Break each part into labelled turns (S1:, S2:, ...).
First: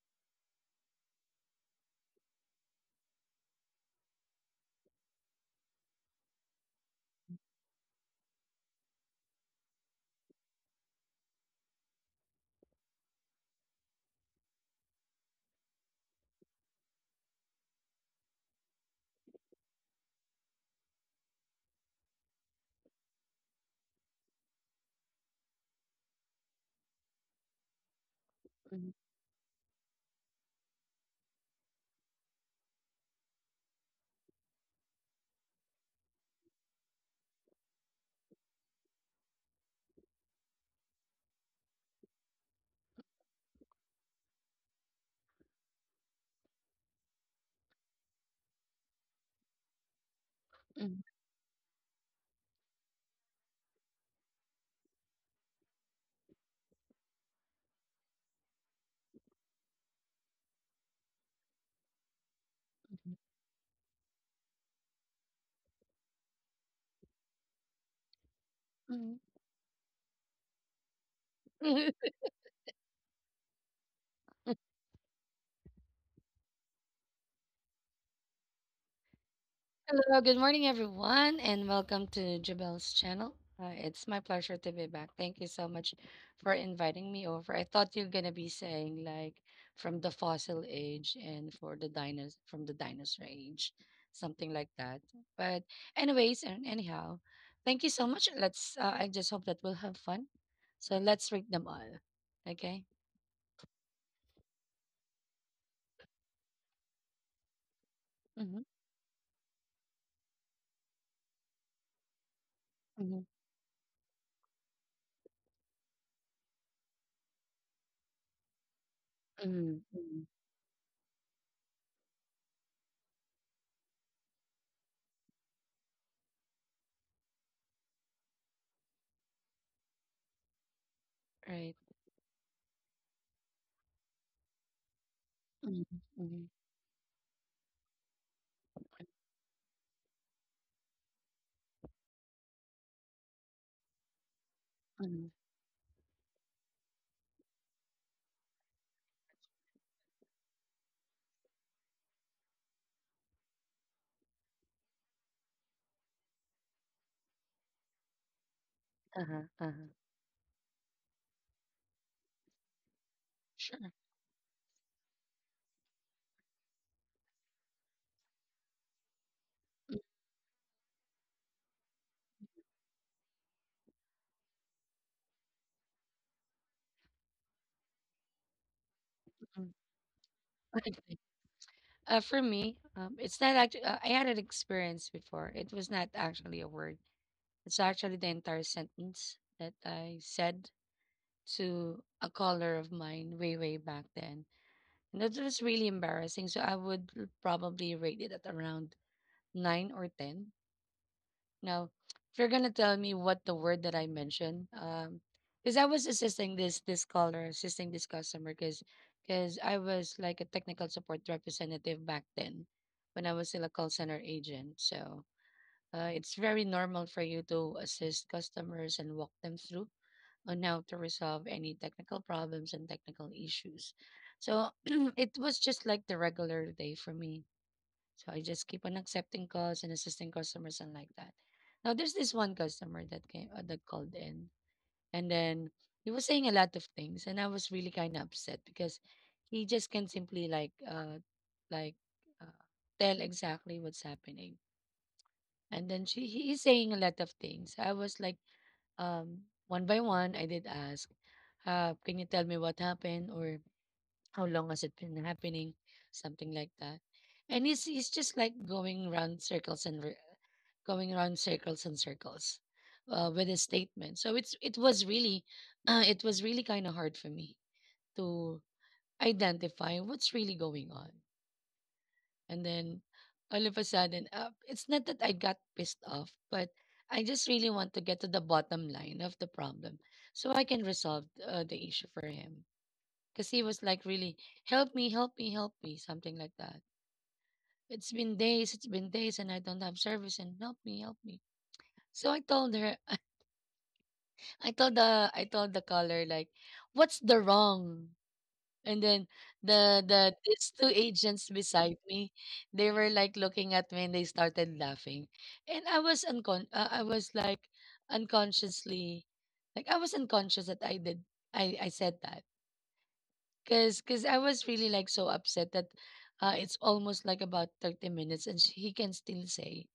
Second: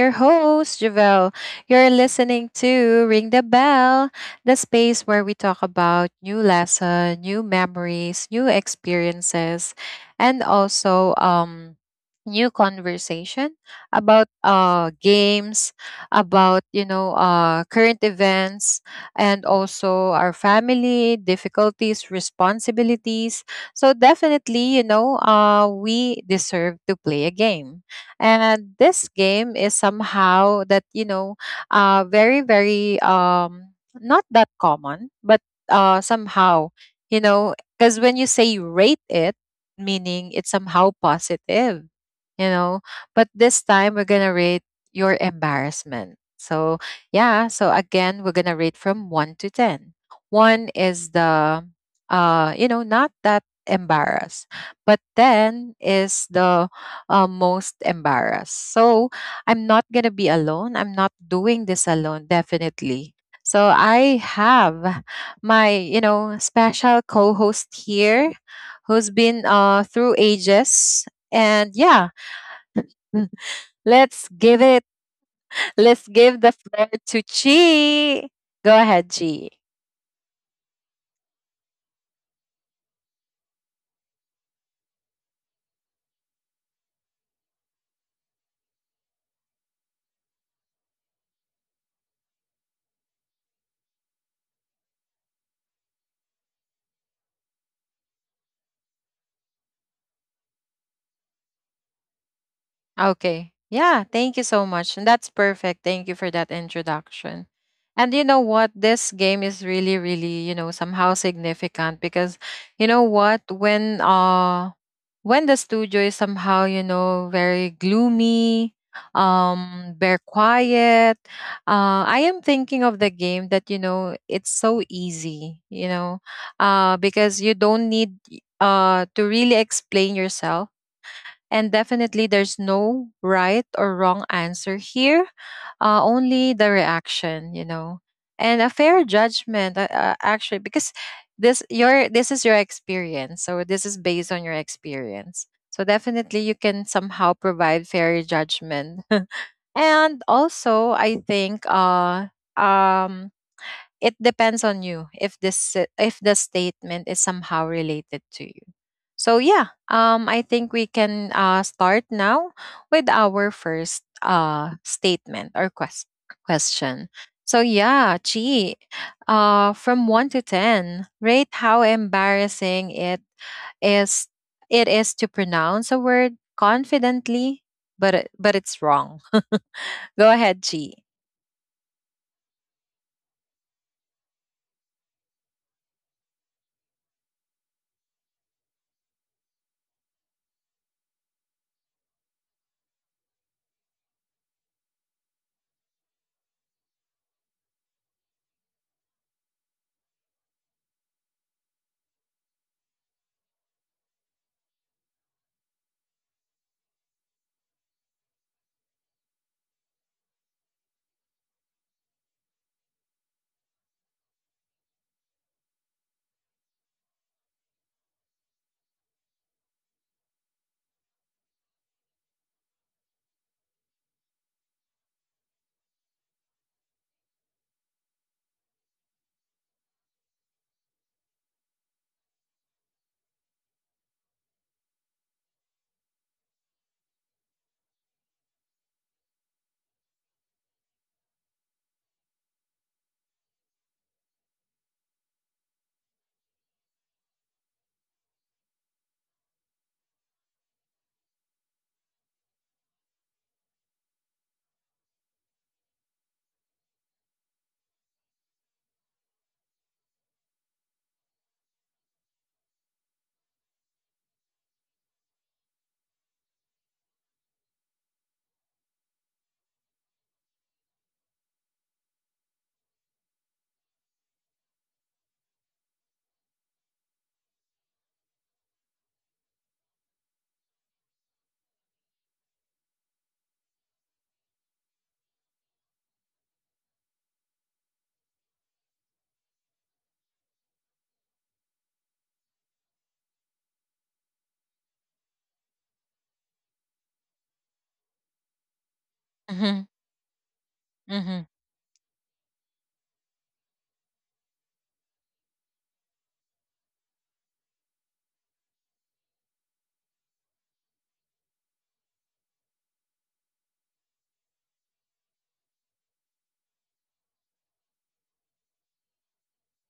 S1: your host, Javelle. You're listening to Ring the Bell, the space where we talk about new lesson, new memories, new experiences, and also new conversation about games, about, current events, and also our family, difficulties, responsibilities, so definitely, we deserve to play a game. And
S2: Mhm,
S1: this game is somehow that, you know, very, very, not that common, but somehow, you know, because when you say rate it, meaning it's somehow positive, you know, but this time we're going to rate your embarrassment. So, yeah, so again, we're going to rate from 1 to 10. 1
S2: mhm,
S1: is the you know, not that embarrassed, but then is the most embarrassed. So I'm not going to be alone. I'm not doing this alone,
S2: mhm,
S1: definitely. So I have my, you know, special co-host here
S2: mhm.
S1: who's been through ages. And yeah, let's give let's give the floor to Chi. Go ahead, Chi.
S2: Hello, good morning, everyone, and welcome to Jabel's channel. It's my pleasure to be back. Thank you so much for inviting me over. I thought you're gonna be saying like from the fossil age and for the dinos from the dinosaur age, something like that. But anyways, and anyhow, thank you so much. Let's. I just hope that we'll have fun. So let's read them all. Okay.
S1: Okay. Yeah, thank you so much. And that's perfect. Thank you for that introduction. And you know
S2: Mm-hmm,
S1: what? This game is really, really, you know, somehow significant because you know
S2: mm-hmm,
S1: what? When the studio is somehow, you know, very gloomy,
S2: mm-hmm,
S1: very quiet, I am thinking of the game that, you know, it's so easy, you know, because you don't need to really explain yourself,
S2: right.
S1: and definitely, there's no right or wrong answer here,
S2: Mm-hmm,
S1: only the reaction, you know, and a fair judgment. Actually, because this is your experience, so this is based on your experience. So definitely, you can somehow provide fair judgment, and also I think um it depends on you if this if the statement is somehow related to you.
S2: uh-huh,
S1: So
S2: uh-huh.
S1: yeah, I think we can start now with our
S2: Sure.
S1: first question. So yeah, Chi, from 1 to 10, rate how embarrassing is. it is to pronounce a word confidently, but it's wrong.
S2: Mm-mm.
S1: Go ahead, Chi.
S2: For me, it's not actually, I had an experience before. It was not actually a word. It's actually the entire sentence that I said to a caller of mine way, way back then. And that was really embarrassing. So I would probably rate it at around 9 or 10. Now, if you're gonna tell me what the word that I mentioned, because I was assisting this caller, assisting this customer, because I was like a technical support representative back then, when I was still a call center agent. So it's very normal for you to assist customers and walk them through on how to resolve any technical problems and technical issues. So, it was just like the regular day for me, so I just keep on accepting calls and assisting customers and like that. Now there's this one customer that came that called in, and then he was saying a lot of things, and I was really kind of upset because he just can't simply like uh, tell exactly what's happening. And then she he is saying a lot of things. I was like um one by one I did ask, can you tell me what happened or how long has it been happening? Something like that. And it's just like going round circles and going round circles and circles, with a statement. So it was really it was really kind of hard for me to identify what's really going on. And then all of a sudden, it's not that I got pissed off, but I just really want to get to the bottom line of the problem, so I can resolve the issue for him, because he was like really help me, help me, help me, something like that. It's been days, it's been days, and I don't have service, and help me, help me. So I told her. I told the, I told the caller, like, what's the wrong? And then
S1: Mm-hmm,
S2: these two
S1: mm-hmm,
S2: agents beside me, they were like looking at me, and they started laughing, and I was unconsciously, like, I was unconscious that I did, I said that. Cause I was really like so upset that, it's almost like about 30 minutes, and he can still say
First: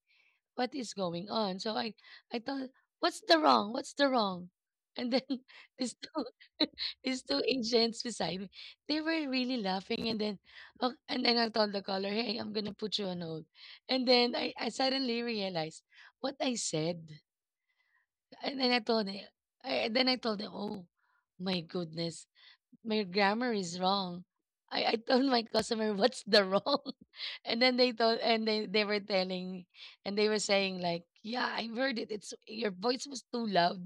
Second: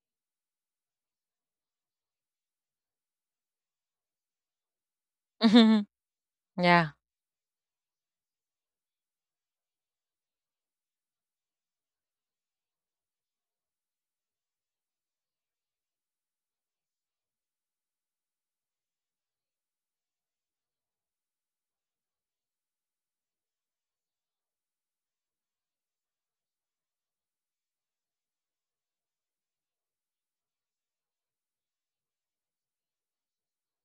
S2: what is going on. So I thought, what's the wrong? What's the wrong? And then
S1: mm-hmm.
S2: these two,
S1: Yeah,
S2: these two agents beside me, they were really laughing. And then, oh, and then I told the caller, hey, I'm gonna put you on hold. And then I suddenly realized what I said. And then I told him, I, then I told them, oh my goodness, my grammar is wrong. I told my customer what's the wrong, and then they were saying like, yeah, I heard it. It's, your voice was too loud.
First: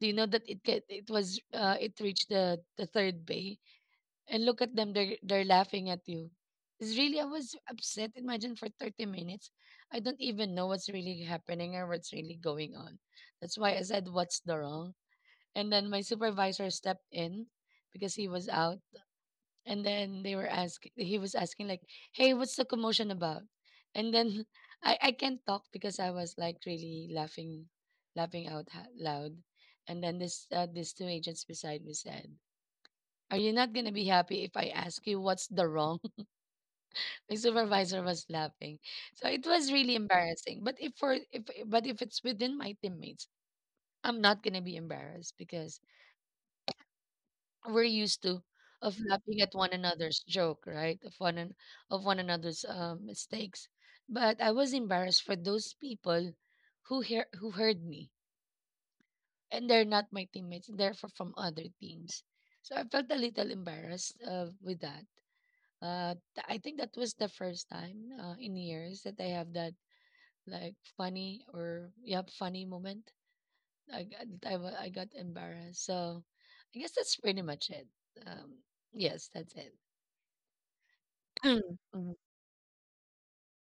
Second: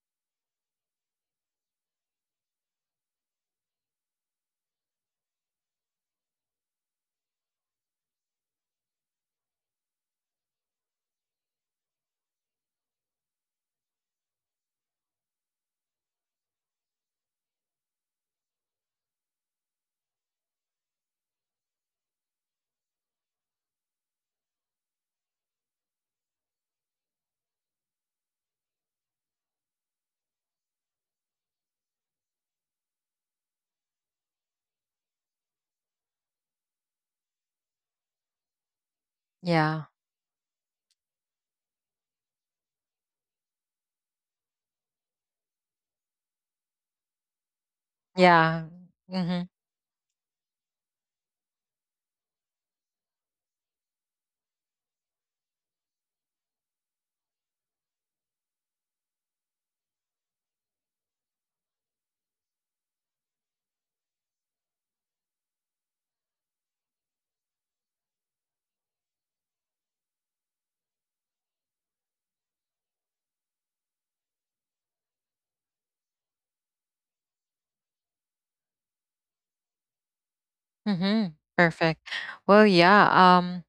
S2: Do you know that it get it was it reached the third bay, and look at them, they're laughing at you. It's really, I was upset. Imagine for 30 minutes, I don't even know what's really happening or what's really going on. That's why I said what's the wrong, and then my supervisor stepped in because he was out, and then they were asking he was asking like, hey, what's the commotion about? And then I can't talk because I was like really laughing, laughing out loud. And then this these two agents beside me said, are you not going to be happy if I ask you what's the wrong? My supervisor was laughing, so it was
S1: yeah,
S2: really embarrassing, but if for if but if it's within my teammates, I'm not going to be embarrassed because we're used to
S1: yeah.
S2: of laughing
S1: Mm-hmm,
S2: at one another's joke, right? Of one another's, mistakes. But I was embarrassed for those people who heard me, and they're not my teammates, therefore from other teams. So I felt a little embarrassed with that. I think that was the first time, in years, that I have that like funny or, yeah, funny moment. I got I got embarrassed. So I guess that's pretty much it. Um, yes, that's it.
S1: mm-hmm.
S2: Ừm,
S1: Perfect.
S2: ừm,
S1: Well, yeah. Um,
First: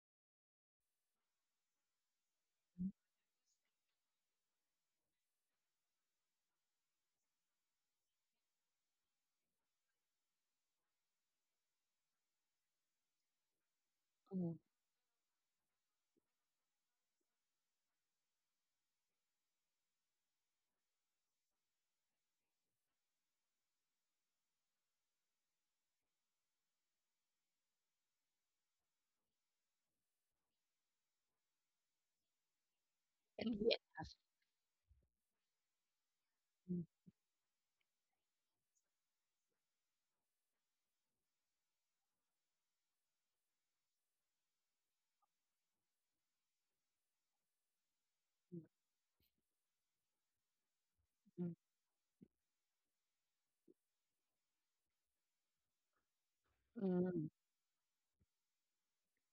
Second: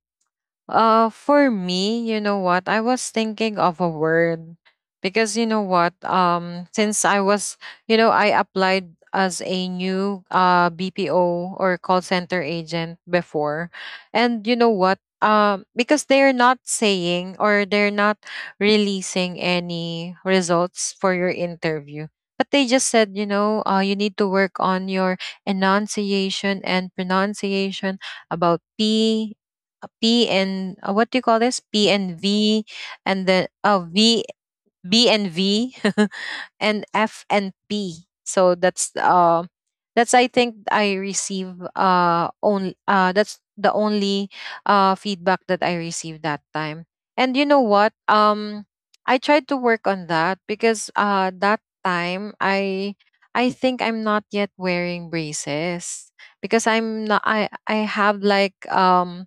S1: uh, for me, you know what? I was thinking of a word because you know what? Since I was, you know, I applied as a new BPO or call center agent before, and
S2: ừm,
S1: you know what? Because they're not saying, or they're not releasing any results for your interview. But they just said, you know, you need to work on your enunciation and pronunciation about P, and what do you call this? P and V, and then
S2: kinh nghiệm.
S1: oh V, B and V,
S2: Ừm,
S1: and F and P. So that's I think I receive only that's the only feedback that I received that time. And you know what? I tried to work on that because
S2: ừm,
S1: that time I think I'm not yet wearing braces because I'm
S2: ừm,
S1: not I I have like um,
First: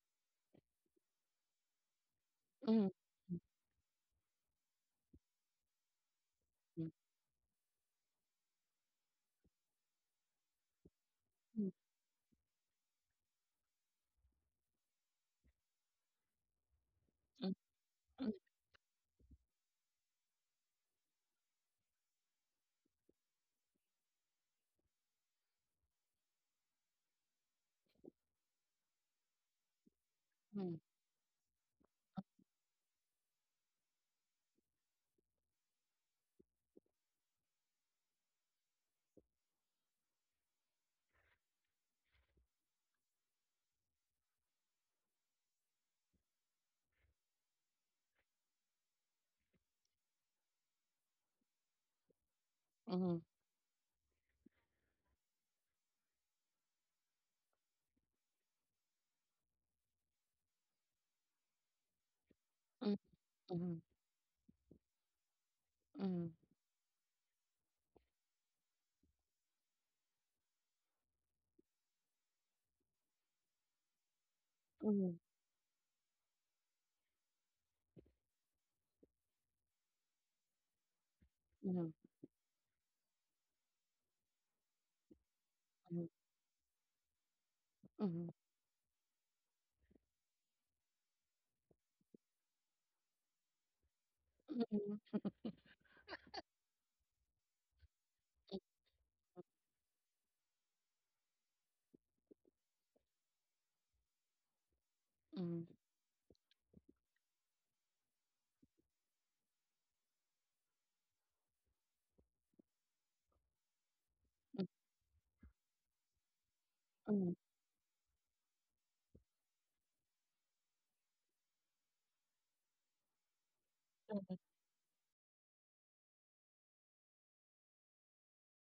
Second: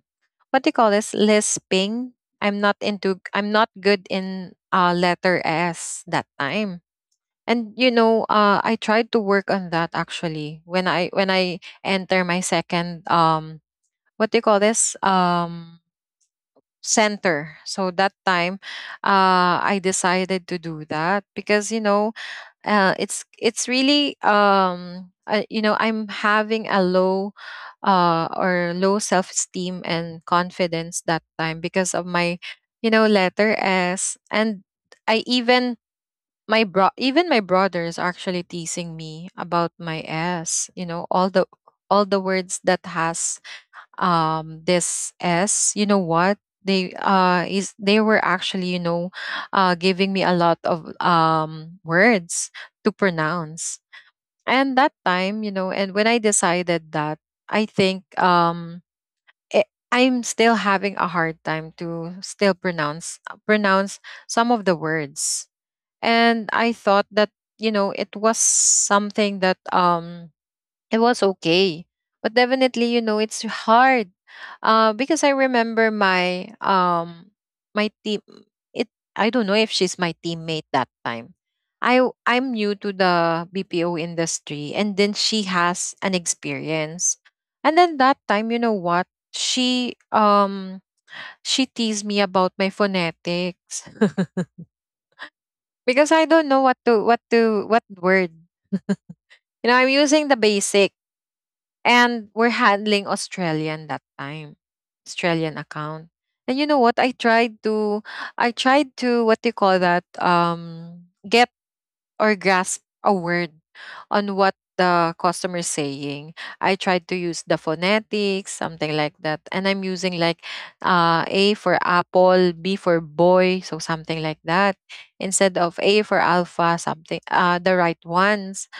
S1: what do you call this, lisping?
S2: ừm, ừm,
S1: I'm not good in letter S that time.
S2: ừm, ừm,
S1: And you know, I tried to work on that actually when I enter my second um, what do you call this um,
S2: ừm,
S1: center. So that time I decided to do that because you know, it's really you know, I'm having a low or low self esteem and confidence that time because of my, you know, letter S. And I even, my bro even my brother is actually teasing me about my S. You know, all the words that has um, this S. You know what? They were actually, you know, giving me a lot of um, words to
S2: ừm, ừm, ừm,
S1: pronounce. And that time, you know, and when I decided that, I think um, I'm still having a hard time to still
S2: ừm, ừm, ừm, ừm,
S1: pronounce some of the words. And I thought that, you know, it was something that um, it was okay, but definitely, you know, it's hard
S2: ừm, ừm, ừm,
S1: because I remember my um, my team, it I don't know if she's my teammate that time. I'm new to the BPO industry, and then she has an experience. And
S2: ừm,
S1: then
S2: ừm, ừm,
S1: that time, you know what, she teased me about my phonetics because I don't know what word, you know, I'm using the basic. And we're handling Australian that time, Australian account. And you know what? I tried to, what do you call that? Get or grasp a word on what the customer is saying. I tried to
S2: ừm,
S1: use the phonetics, something like that. And I'm using like A for apple, B for boy, so something like that. Instead of A for alpha, something, the right ones.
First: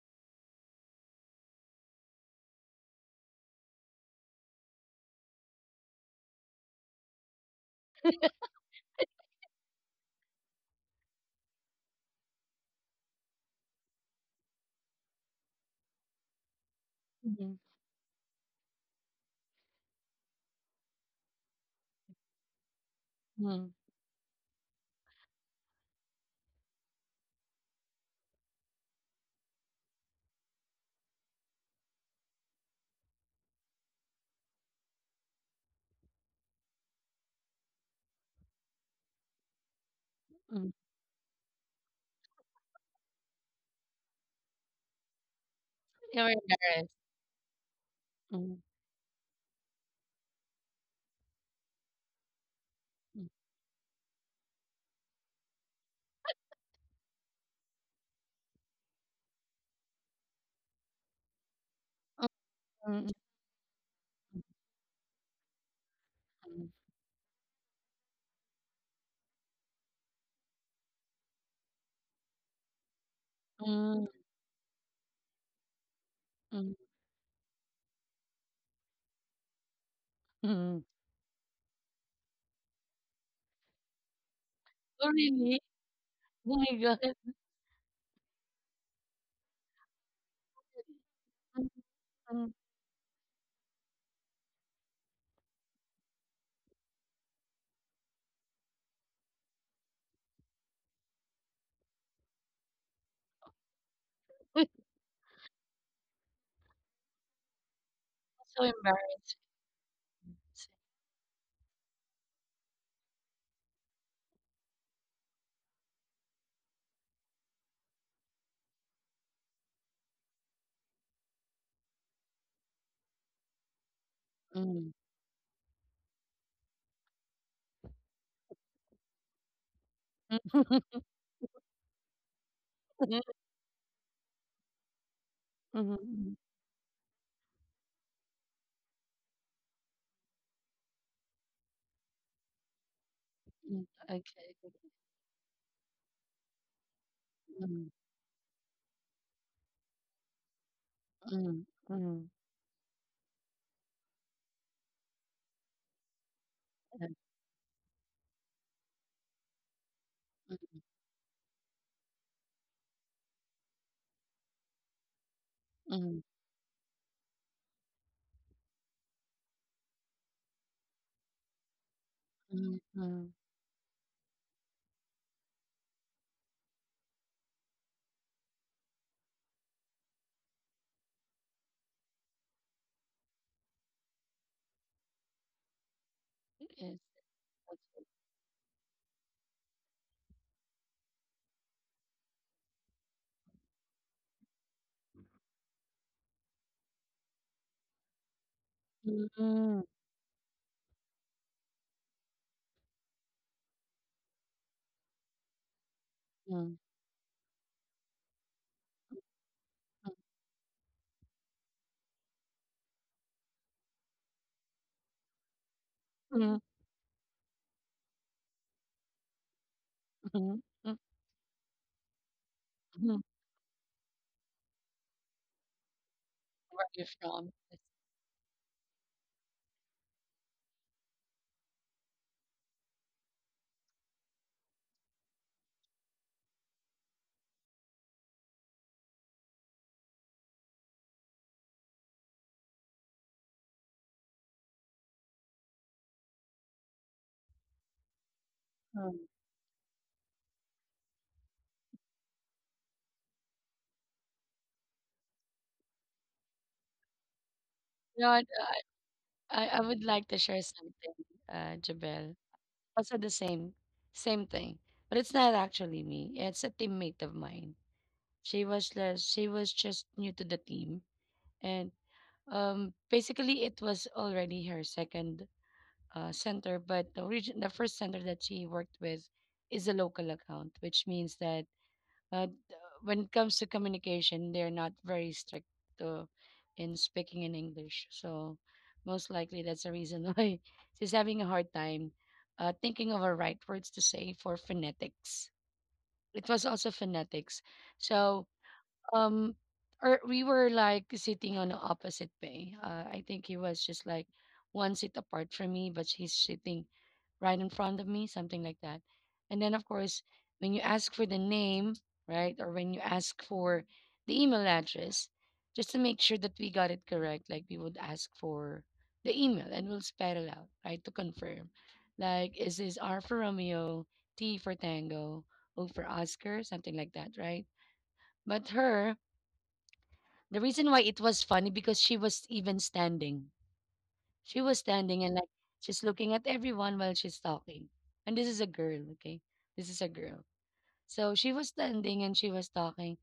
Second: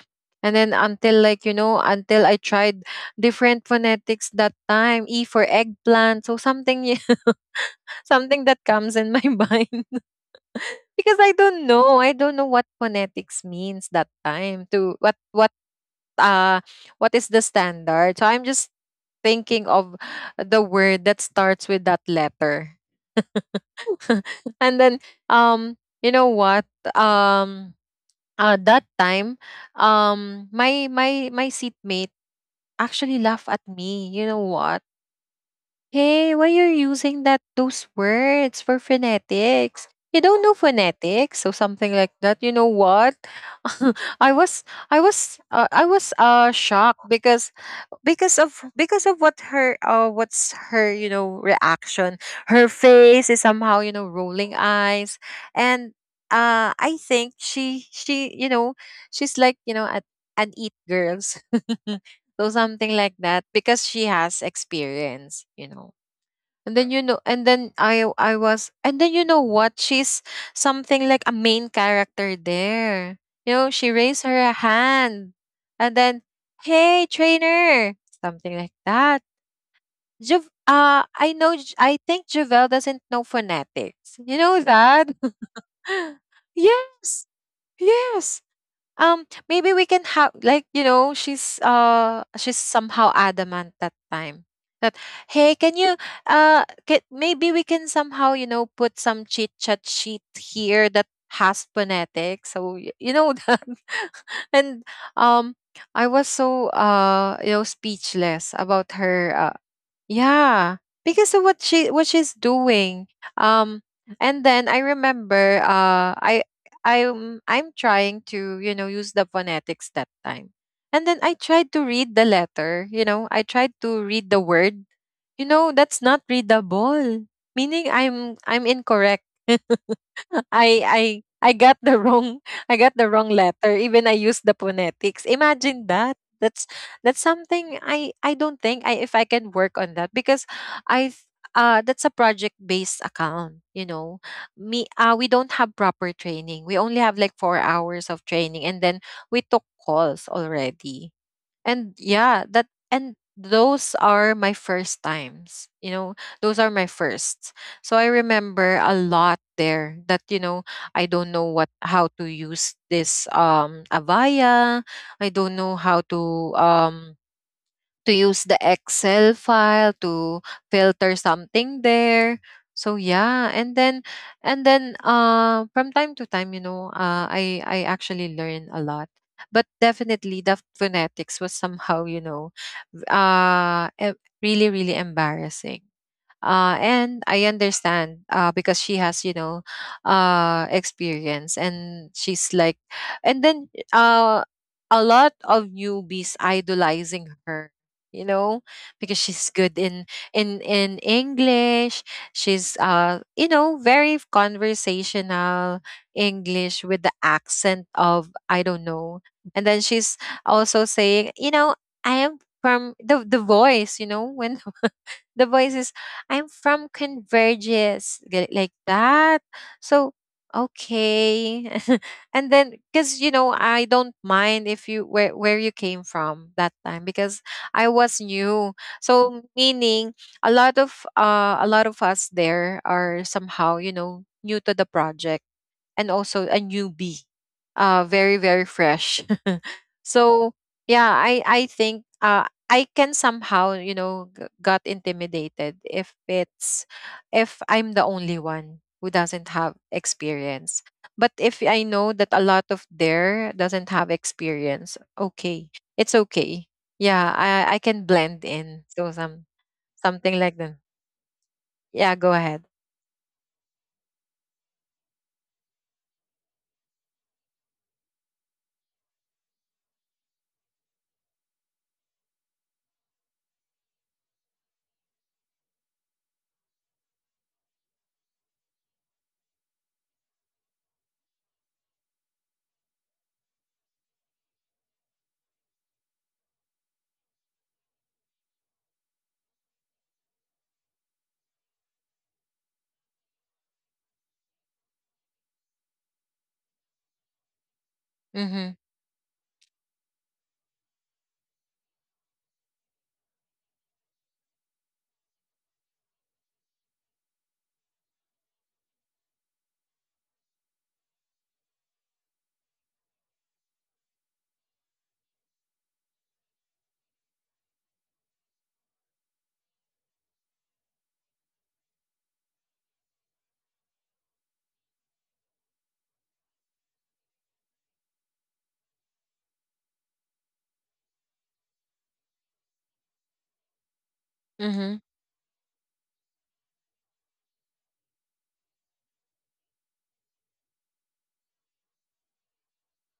S1: And then until like, you know, until I tried different phonetics that time, E for eggplant. So something that comes in my mind. Because I don't know. I don't know what phonetics means that time to uh what is the
S2: ừm,
S1: standard. So I'm just thinking of the word that starts with that letter.
S2: ừm,
S1: And then um, you know what? Um that time um, my seatmate actually laugh at me. You know what? Hey, why you're using that, those words for phonetics? You don't know
S2: ừm.
S1: phonetics or something like that. You know what? I was I was
S2: You're
S1: uh,
S2: embarrassed.
S1: shocked because
S2: Ừm,
S1: because of what her what's her you know, reaction. Her face
S2: ừm,
S1: is somehow, you know, rolling eyes. And I think she, you know, she's like, you know, at an eat girls. So something
S2: ừm, ừm,
S1: like that, because she has experience, you know. And then, you know, and then I was, and then, you know what? She's something like a main character there. You know, she raised her hand, and then,
S2: ừm, ừm, ừm,
S1: "Hey, trainer." Something like that.
S2: hm.
S1: I think Javel doesn't know phonetics. You know
S2: Oh,
S1: that?
S2: really? Oh my god.
S1: Yes. Yes. Maybe we can have like, you know,
S2: Mm, mm.
S1: she's somehow adamant that time. That hey, maybe we can somehow, you know, put some chit chat sheet here that has phonetics. So you know that. And um, I was so you know, speechless
S2: So
S1: about
S2: embarrassed.
S1: her, yeah, because of what she what she's doing. Um, and then I remember, I'm trying to, you know, use the phonetics that time, and then I tried to read the letter. You know, I tried to read the
S2: Mm.
S1: word. You know, that's not readable. Meaning, I'm incorrect. I I I got the wrong I got the
S2: Mm,
S1: wrong letter. Even I used the phonetics. Imagine
S2: mhm,
S1: that.
S2: mm,
S1: That's something I don't think I if I can work on that, because I th- that's a project based account, you
S2: mm.
S1: know.
S2: Okay.
S1: Me
S2: Okay.
S1: we don't have proper training. We only have like 4
S2: Mm,
S1: hours of training, and then we took calls already.
S2: mm,
S1: And
S2: mm.
S1: yeah, that and those are my first times, you know, those are my
S2: Yeah.
S1: firsts. So I remember a lot there that, you know, I don't know what how to use this um, Avaya. I don't know how
S2: Mm,
S1: to um, to use the Excel file to filter something there.
S2: mhm,
S1: So
S2: mhm.
S1: yeah, and then, and then from time to time, you know, I actually learn a lot. But definitely the phonetics was somehow, you know, v- uh e- really, really embarrassing.
S2: It is.
S1: And I understand because she has, you know, experience, and she's like, and then a lot of newbies idolizing her, you know, because she's
S2: Mhm,
S1: good in english. She's you know, very conversational
S2: mhm,
S1: english with the accent of, I don't know. And then she's also saying, you know, I am from the voice, you know, when the voice is,
S2: mhm,
S1: I'm from converges, like that. So
S2: mhm, mhm,
S1: okay. And then
S2: mhm.
S1: because, you know, I don't mind if you where you came from
S2: Where
S1: that
S2: you're
S1: time,
S2: from.
S1: because
S2: It's,
S1: I was new. So meaning a lot of us there are somehow, you know, new to the project, and also a newbie, very, very fresh. So yeah, I think I can somehow, you know, got intimidated if it's, if I'm the only one who
S2: um,
S1: doesn't have experience. But if I know that a lot of there doesn't have experience, okay, it's okay. Yeah, I can
S2: you know
S1: blend
S2: what,
S1: in. So
S2: I would like to
S1: something like
S2: share
S1: that.
S2: something,
S1: Yeah, go
S2: Jabel.
S1: ahead.
S2: Also the same thing, but it's not actually me. It's a teammate of mine. She was just new to the team, and basically it was already her second center, but the origin, the first center that she worked with is a local account, which means that uh, d- when it comes to communication, they're not very strict to, in speaking in English. So most likely that's the reason why she's having a hard time thinking of the right words to say for phonetics. It was also phonetics. So
S1: Mm-hmm.
S2: um, or we were like sitting on the opposite bay. I think he was just like one seat apart from me, but he's sitting right in front of me, something like that. And then, of course, when you ask for the name, right, or when you ask for the email address, just to make sure that we got it correct, like we would ask for the email and we'll spell it out, right, to confirm. Like, is this R for Romeo, T for Tango, O for Oscar, something like that, right? But her, the reason why it was funny because she was even standing. She was
S1: Mm-hmm.
S2: standing and like she's looking at everyone while she's talking. And this is a girl, okay? This is a girl. So she was standing and she was talking,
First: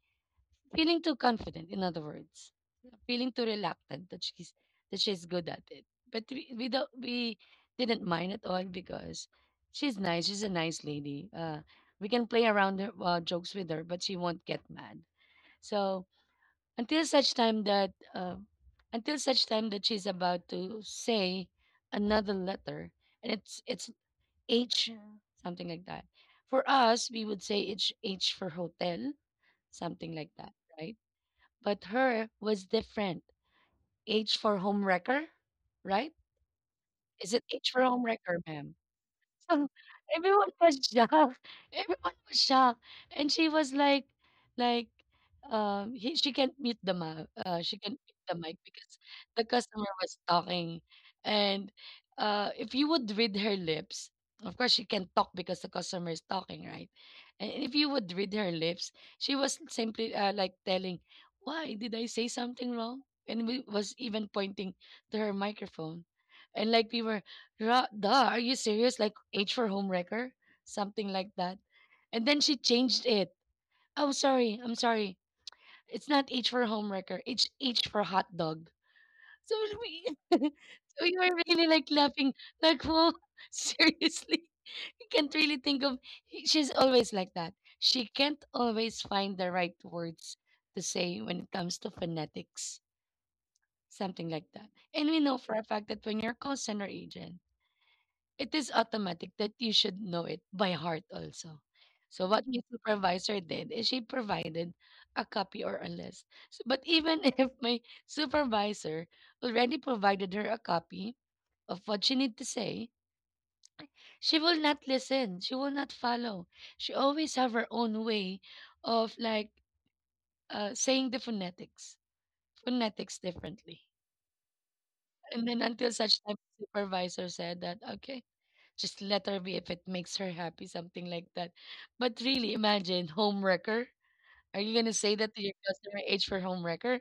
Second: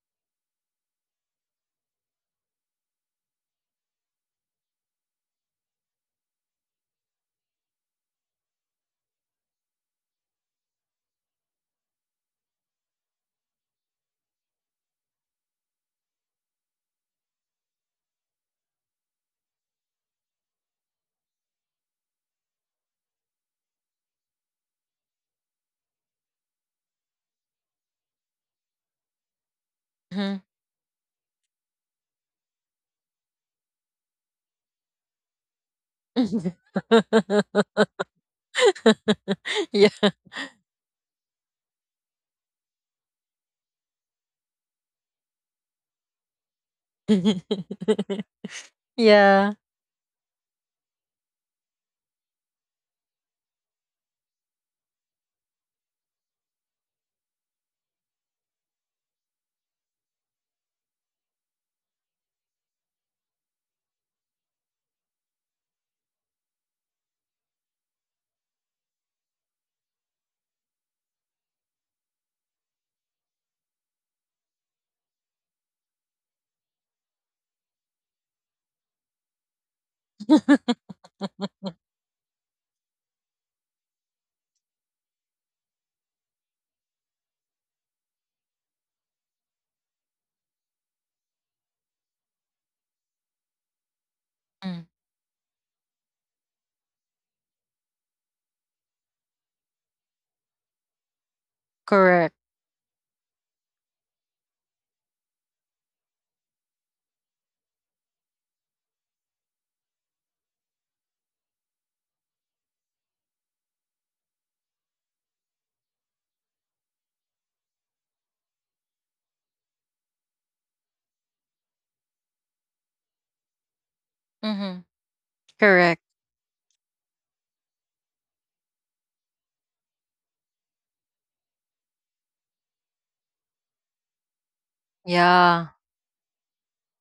S2: feeling too confident, in other words, feeling too reluctant that she's good at it. But we didn't mind at all because she's nice. She's a nice lady. We can play around her, jokes with her, but she won't get mad. So until such time that until such time that she's about to say another letter, and it's h, something like that. For us we would say it's h for hotel, something like that, right? But her was different. H for home wrecker, right?
S1: Mm-hmm.
S2: Is it h for home wrecker, ma'am? So everyone was shocked. Everyone was shocked, and she was like, like, she can't mute the mic. She can't mute the mic because the
S1: Yeah.
S2: customer was talking, and if you would read her lips, of course she can't talk because the customer is talking, right? And if you would read her lips, she was simply like telling, "Why did I say something wrong?" And we was even pointing to her microphone, and like we were, duh, are you serious? Like H for Homewrecker? Something like that. And then she changed it. Oh, sorry. I'm sorry. It's not H for Homewrecker. It's H for hot dog. So we, so we were really like laughing. Like, whoa, seriously. You can't really think of. She's always like that. She can't always find the right words to say when it comes to phonetics. Something like that.
S1: Mm.
S2: And we know for a fact that when you're a call center agent, it is automatic that you should know it by heart also. So
S1: Correct.
S2: what my supervisor did is she provided a copy or a list. So, but even if my supervisor already provided her a copy of what she need to say, she will not listen. She will not follow. She always have her own way of like saying the phonetics differently.
S1: Mhm.
S2: And then until
S1: Correct.
S2: such time, supervisor said that, okay, just let her be if it makes her happy, something like that. But really, imagine homewrecker. Are you gonna say that to your
S1: Yeah.
S2: customer, age for homewrecker?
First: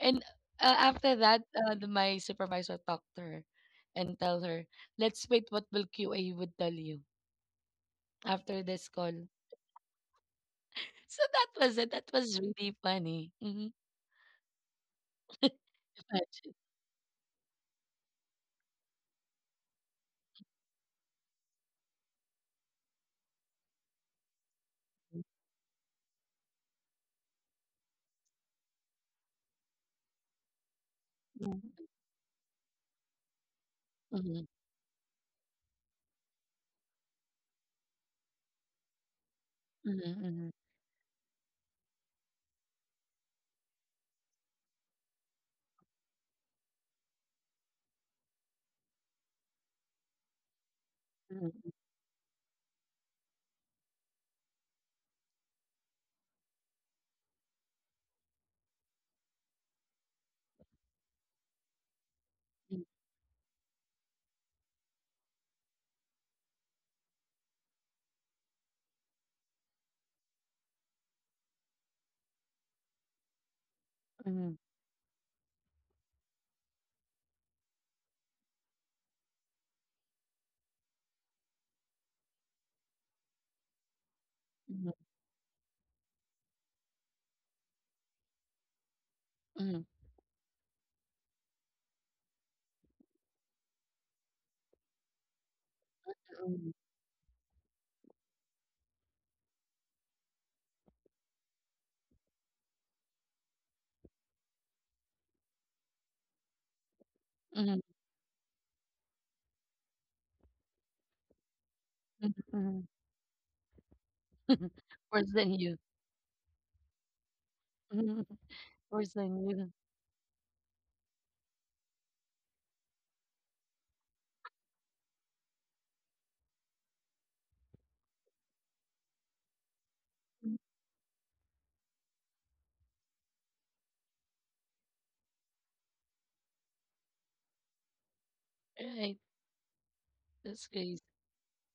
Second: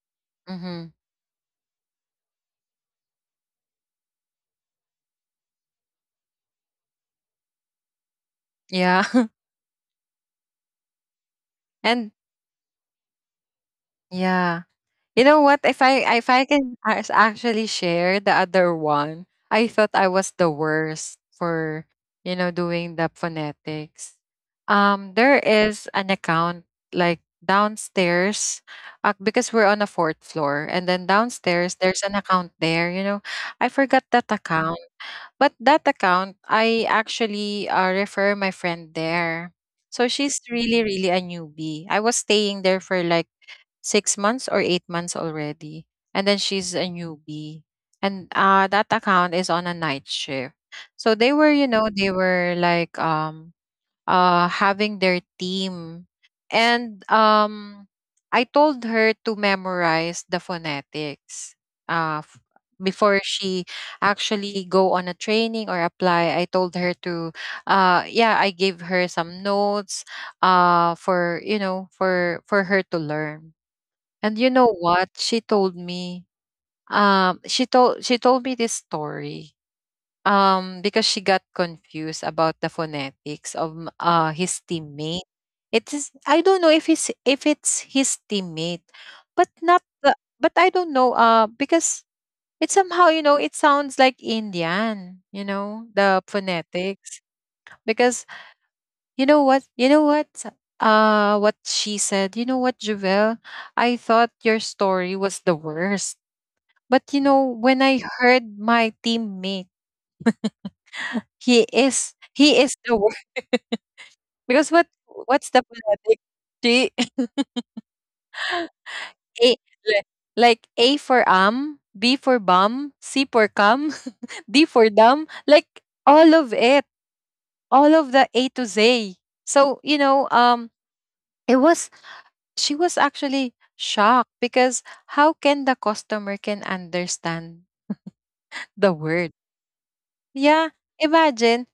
S2: And
S1: Mhm.
S2: after that, my supervisor talked to her and tell her, let's wait. What will QA would tell you after this call?
S1: Yeah.
S2: So that was it. That
S1: And
S2: was really funny.
S1: yeah. You know what? If
S2: Imagine.
S1: I if I can actually share the other one. I thought I was the worst for doing the phonetics. There is an account like downstairs, because we're on a fourth floor, and then downstairs
S2: Mhm,
S1: there's an account there. I forgot that
S2: mhm,
S1: account. But that account, I actually refer my friend there. So she's
S2: mhm,
S1: really, really a newbie. I was staying there for like 6 months or 8 months already. And then she's a newbie. And that account is on a night shift. So they were, you
S2: mhm,
S1: know, they were like having their team. And I told her to memorize the phonetics uh, f- before she actually go on a training or apply. I told her. I gave her some notes for for her to learn. And you
S2: mhm,
S1: know what she told me? She told she told me this story, because she got confused about the phonetics of his
S2: mhm,
S1: teammate. It is, I don't know if it's his teammate, but
S2: mhm,
S1: not
S2: mhm,
S1: the, but I don't know, because it somehow, you know, it sounds like Indian, you know, the phonetics. Because you know what you know what what she said, you know what, Jovel? I thought your story was the worst, but you know,
S2: mhm, mhm,
S1: when I heard my teammate, he is he
S2: mhm,
S1: is the...
S2: mhm.
S1: Because what
S2: Worse than
S1: what's
S2: you.
S1: the phonetic? G
S2: Mhm. Or Zynga.
S1: A, li- like A for am, B for bum, C for cum, D for dumb, like all of it, all of the A to Z. So, you know,
S2: Mm.
S1: it was... she was actually shocked because how can the customer can understand the
S2: Right.
S1: word?
S2: That's
S1: Yeah,
S2: crazy.
S1: imagine,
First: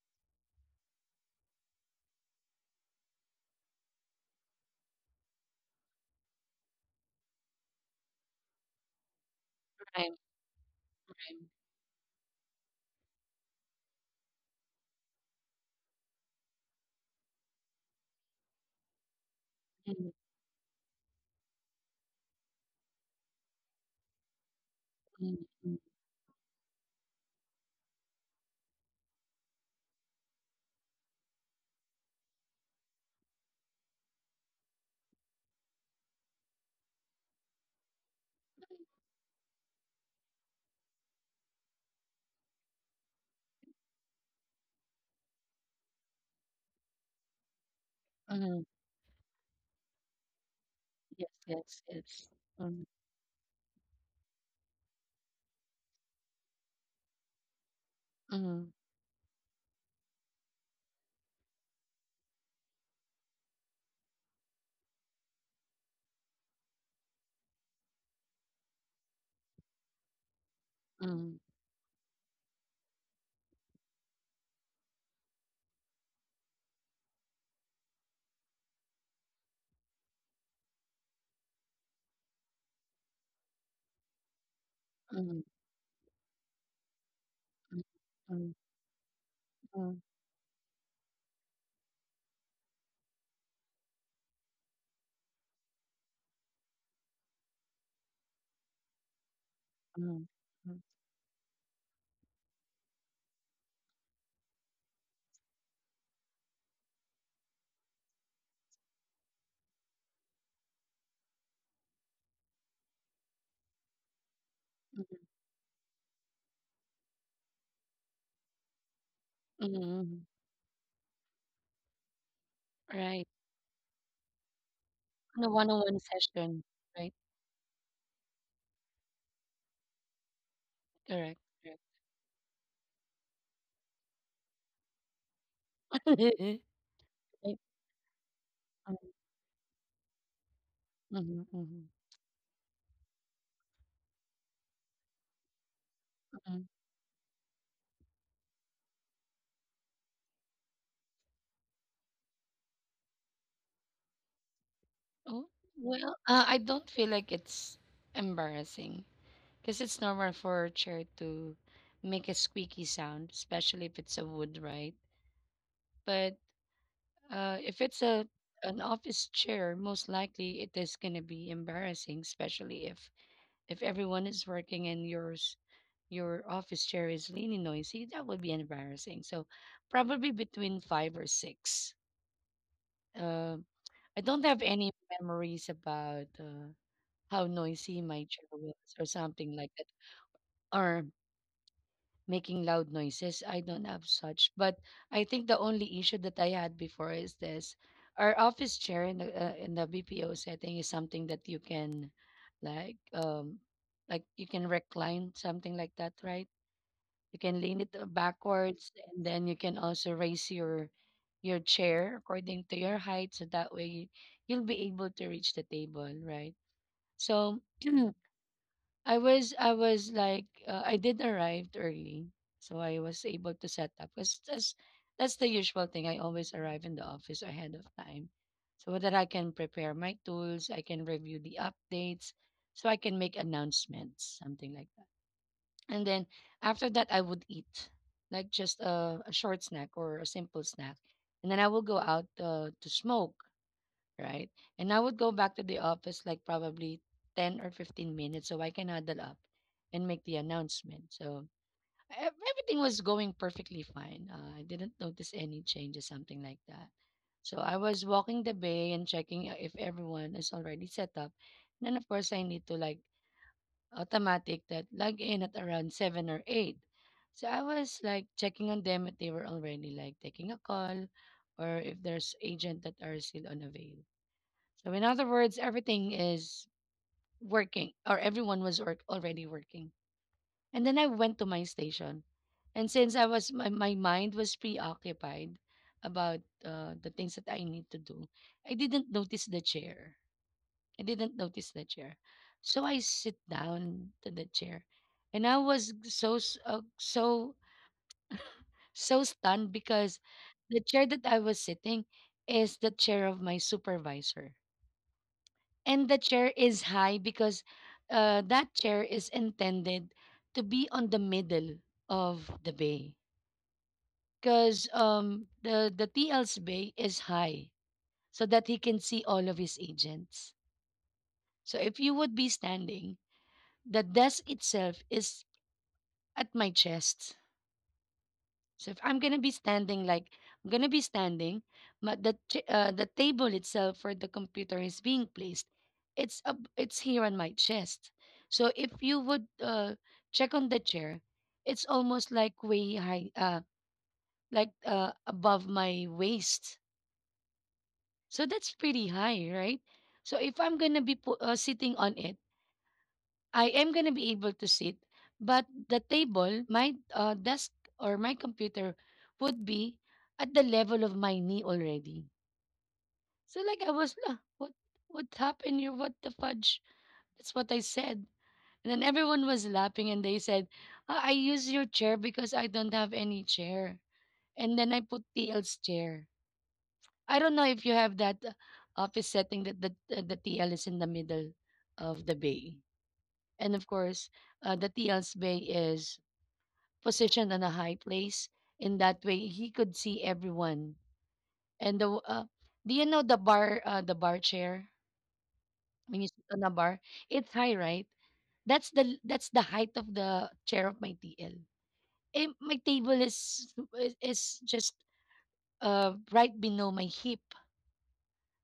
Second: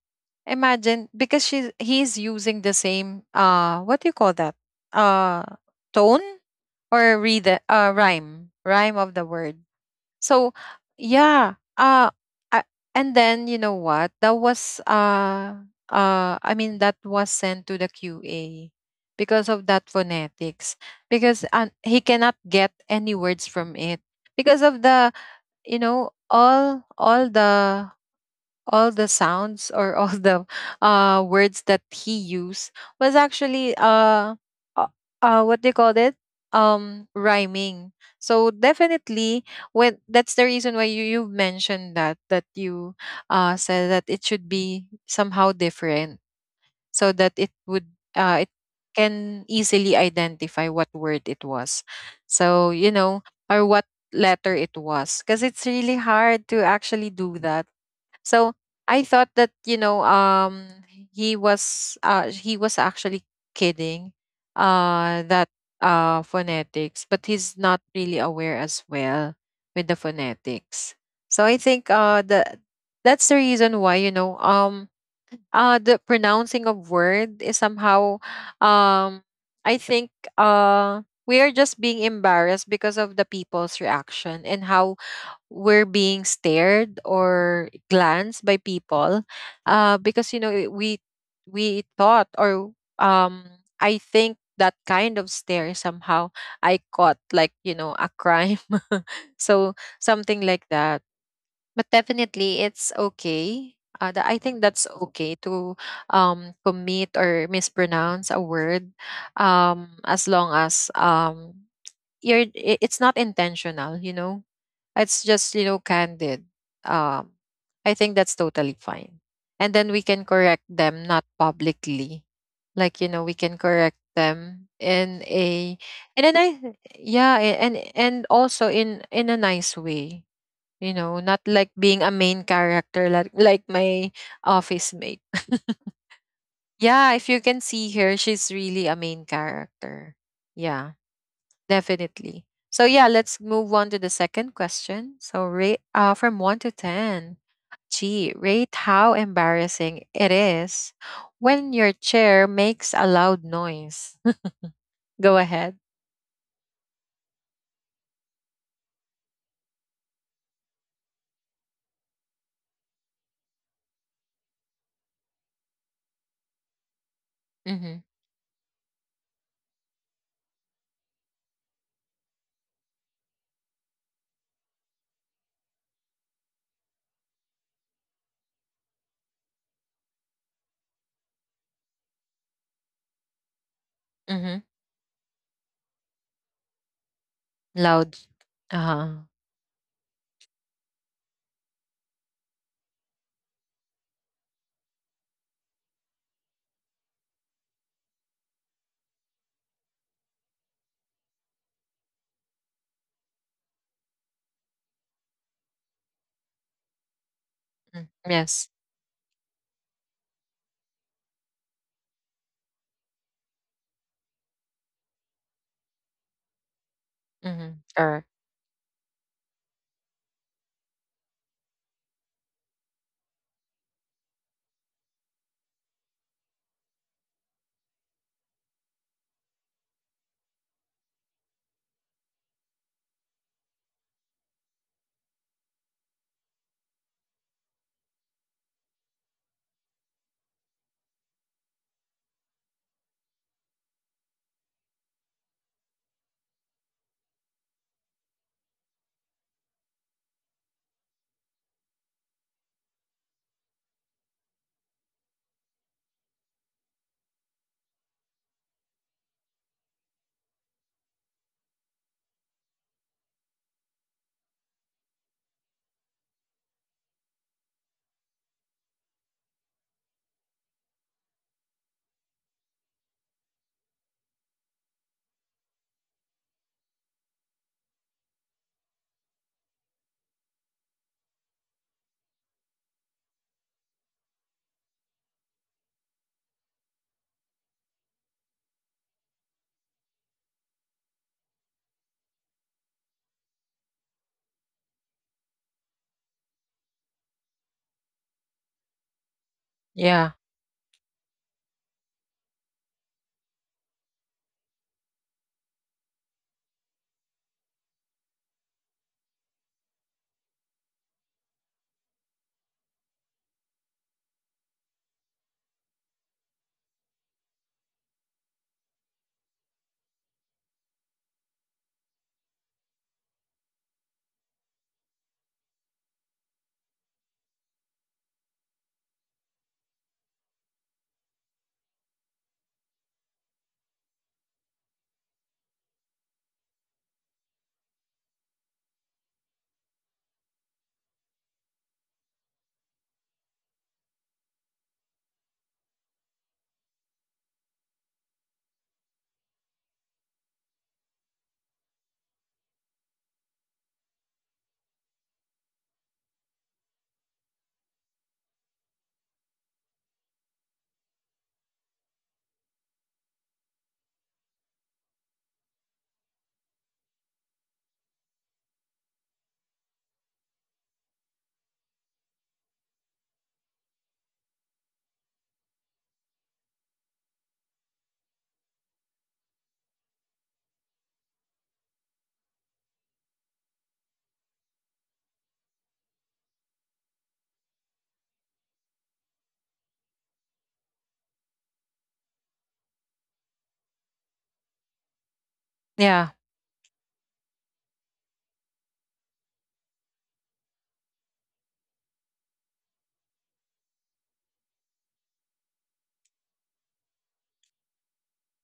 S1: imagine, because she's he's using the same, what do you call that? Uh Tone, or read the rhyme of the word.
S2: Prime,
S1: So,
S2: prime.
S1: yeah, I, and then you know what? That was, I mean, that was sent to the QA because of that
S2: Mm,
S1: phonetics, because he cannot get any words from it, because of the,
S2: mm,
S1: you
S2: mm,
S1: know all all the all the sounds, or all the words that he used was actually, uh, what they called it, rhyming. So definitely, when, that's the reason why you mentioned that that you said that it should be somehow different, so that it
S2: mm.
S1: can easily identify what word
S2: Yes,
S1: it was,
S2: yes, yes.
S1: so
S2: Mm,
S1: or what letter it was, because it's really hard to actually do that. So
S2: mm,
S1: I thought that, he was, he was actually kidding, that, phonetics, but he's not really aware as well with the phonetics.
S2: mm,
S1: So I think, the that's the reason why, the pronouncing of word is somehow, um I think, uh we are just being embarrassed because of the people's reaction, and how
S2: mm,
S1: we're being stared or glanced
S2: mm,
S1: by people,
S2: mm,
S1: because we thought, or um I think that kind of stare somehow, I caught like, a crime. So
S2: mm,
S1: something like
S2: mm,
S1: that. But definitely, it's okay, I think that's okay to commit or mispronounce a word, as long as, it's not intentional, it's
S2: mm,
S1: just candid. Um, I think that's totally fine.
S2: mm,
S1: And then we can
S2: mm.
S1: correct them, not publicly. Like,
S2: Right.
S1: we can correct them in
S2: On a
S1: a
S2: one-on-one
S1: nice,
S2: session, right?
S1: yeah, and also in a nice way. You know,
S2: Correct,
S1: not like
S2: correct.
S1: being a main character, like my office mate. Yeah, if you
S2: Right.
S1: can see her, she's really a
S2: Mm,
S1: main character. Yeah.
S2: mhm, mhm,
S1: Definitely. So yeah, let's move on to the second question. So rate, from one to
S2: mhm.
S1: 10. Gee, rate how embarrassing it is when your chair makes a loud noise. Go
S2: Oh,
S1: ahead.
S2: well, I don't feel like it's embarrassing because it's normal for a chair to make a squeaky sound, especially if it's a wood, right? But if
S1: Mm-hmm.
S2: it's a an office chair, most likely it is going to be embarrassing, especially if everyone is working and yours your office chair is leaning noisy. That would be embarrassing. So probably between five or six. Um, I don't
S1: Mm-hmm.
S2: have any memories about how noisy
S1: Loud.
S2: my chair was or
S1: Uh
S2: something like that, or making loud noises. I don't have such. But I think the only issue that I had before is this. Our office chair in the BPO setting is something that like um you can recline something like that, right? You can lean it
S1: huh. Yes.
S2: backwards, and then you can also raise your chair according to your height so that way you'll be able to reach the table, right? So
S1: Mm-hmm. Correct.
S2: I was like, I did arrive early, so I was able to set up because that's the usual thing. I always arrive in the office ahead of time, so that I can prepare my tools, I can review the updates, so I can make announcements, something like that. And then after that, I would eat like just a short snack or a simple snack, and then I will go out to smoke, right? And I would go back to the office like probably 10 or 15 minutes so I can huddle up and make the announcement. So everything was going perfectly fine. I didn't notice any changes, something like that. So I was walking the bay and checking if everyone is already set up. And then, of course, I need to like automatic that log in at around 7 or 8. So I was like checking on them if they were already like taking a call, or if there's agent that are still unavailable. So, in other words, everything is working, or everyone was already working. And then I went to my station. And since my mind was preoccupied about the things that I need to do, I didn't notice the chair. I didn't notice the chair. So I sit down to the chair. And I was so stunned because
S1: Yeah.
S2: the chair that I was sitting is the chair of my supervisor. And the chair is high because that chair is intended to be on the middle of the bay because the TL's bay is high so that he can see all of his agents. So if you would be standing, the desk itself is at my chest. So if I'm gonna be standing, like I'm gonna be standing, but the table itself for the computer is being placed. It's up, it's here on my chest. So if you would check on the chair, it's almost like way high, like above my waist. So that's pretty high, right? So if I'm gonna be sitting on it, I am going to be able to sit, but the table, my desk, or my computer would be at the level of my knee already. So like I was, "Ah, what happened here? What the fudge?" That's what I said. And then everyone was laughing and they said, "Ah, I use your chair because I don't have any chair. And then I put TL's chair." I don't know if you have that office setting that the TL is in the middle of the bay. And of course, the TL's bay is positioned on a high place. In that way, he could see everyone. And the do you know the bar chair, when you
S1: Yeah.
S2: sit on a bar? It's high, right? That's the height of the chair of my TL. My table is just right below my hip.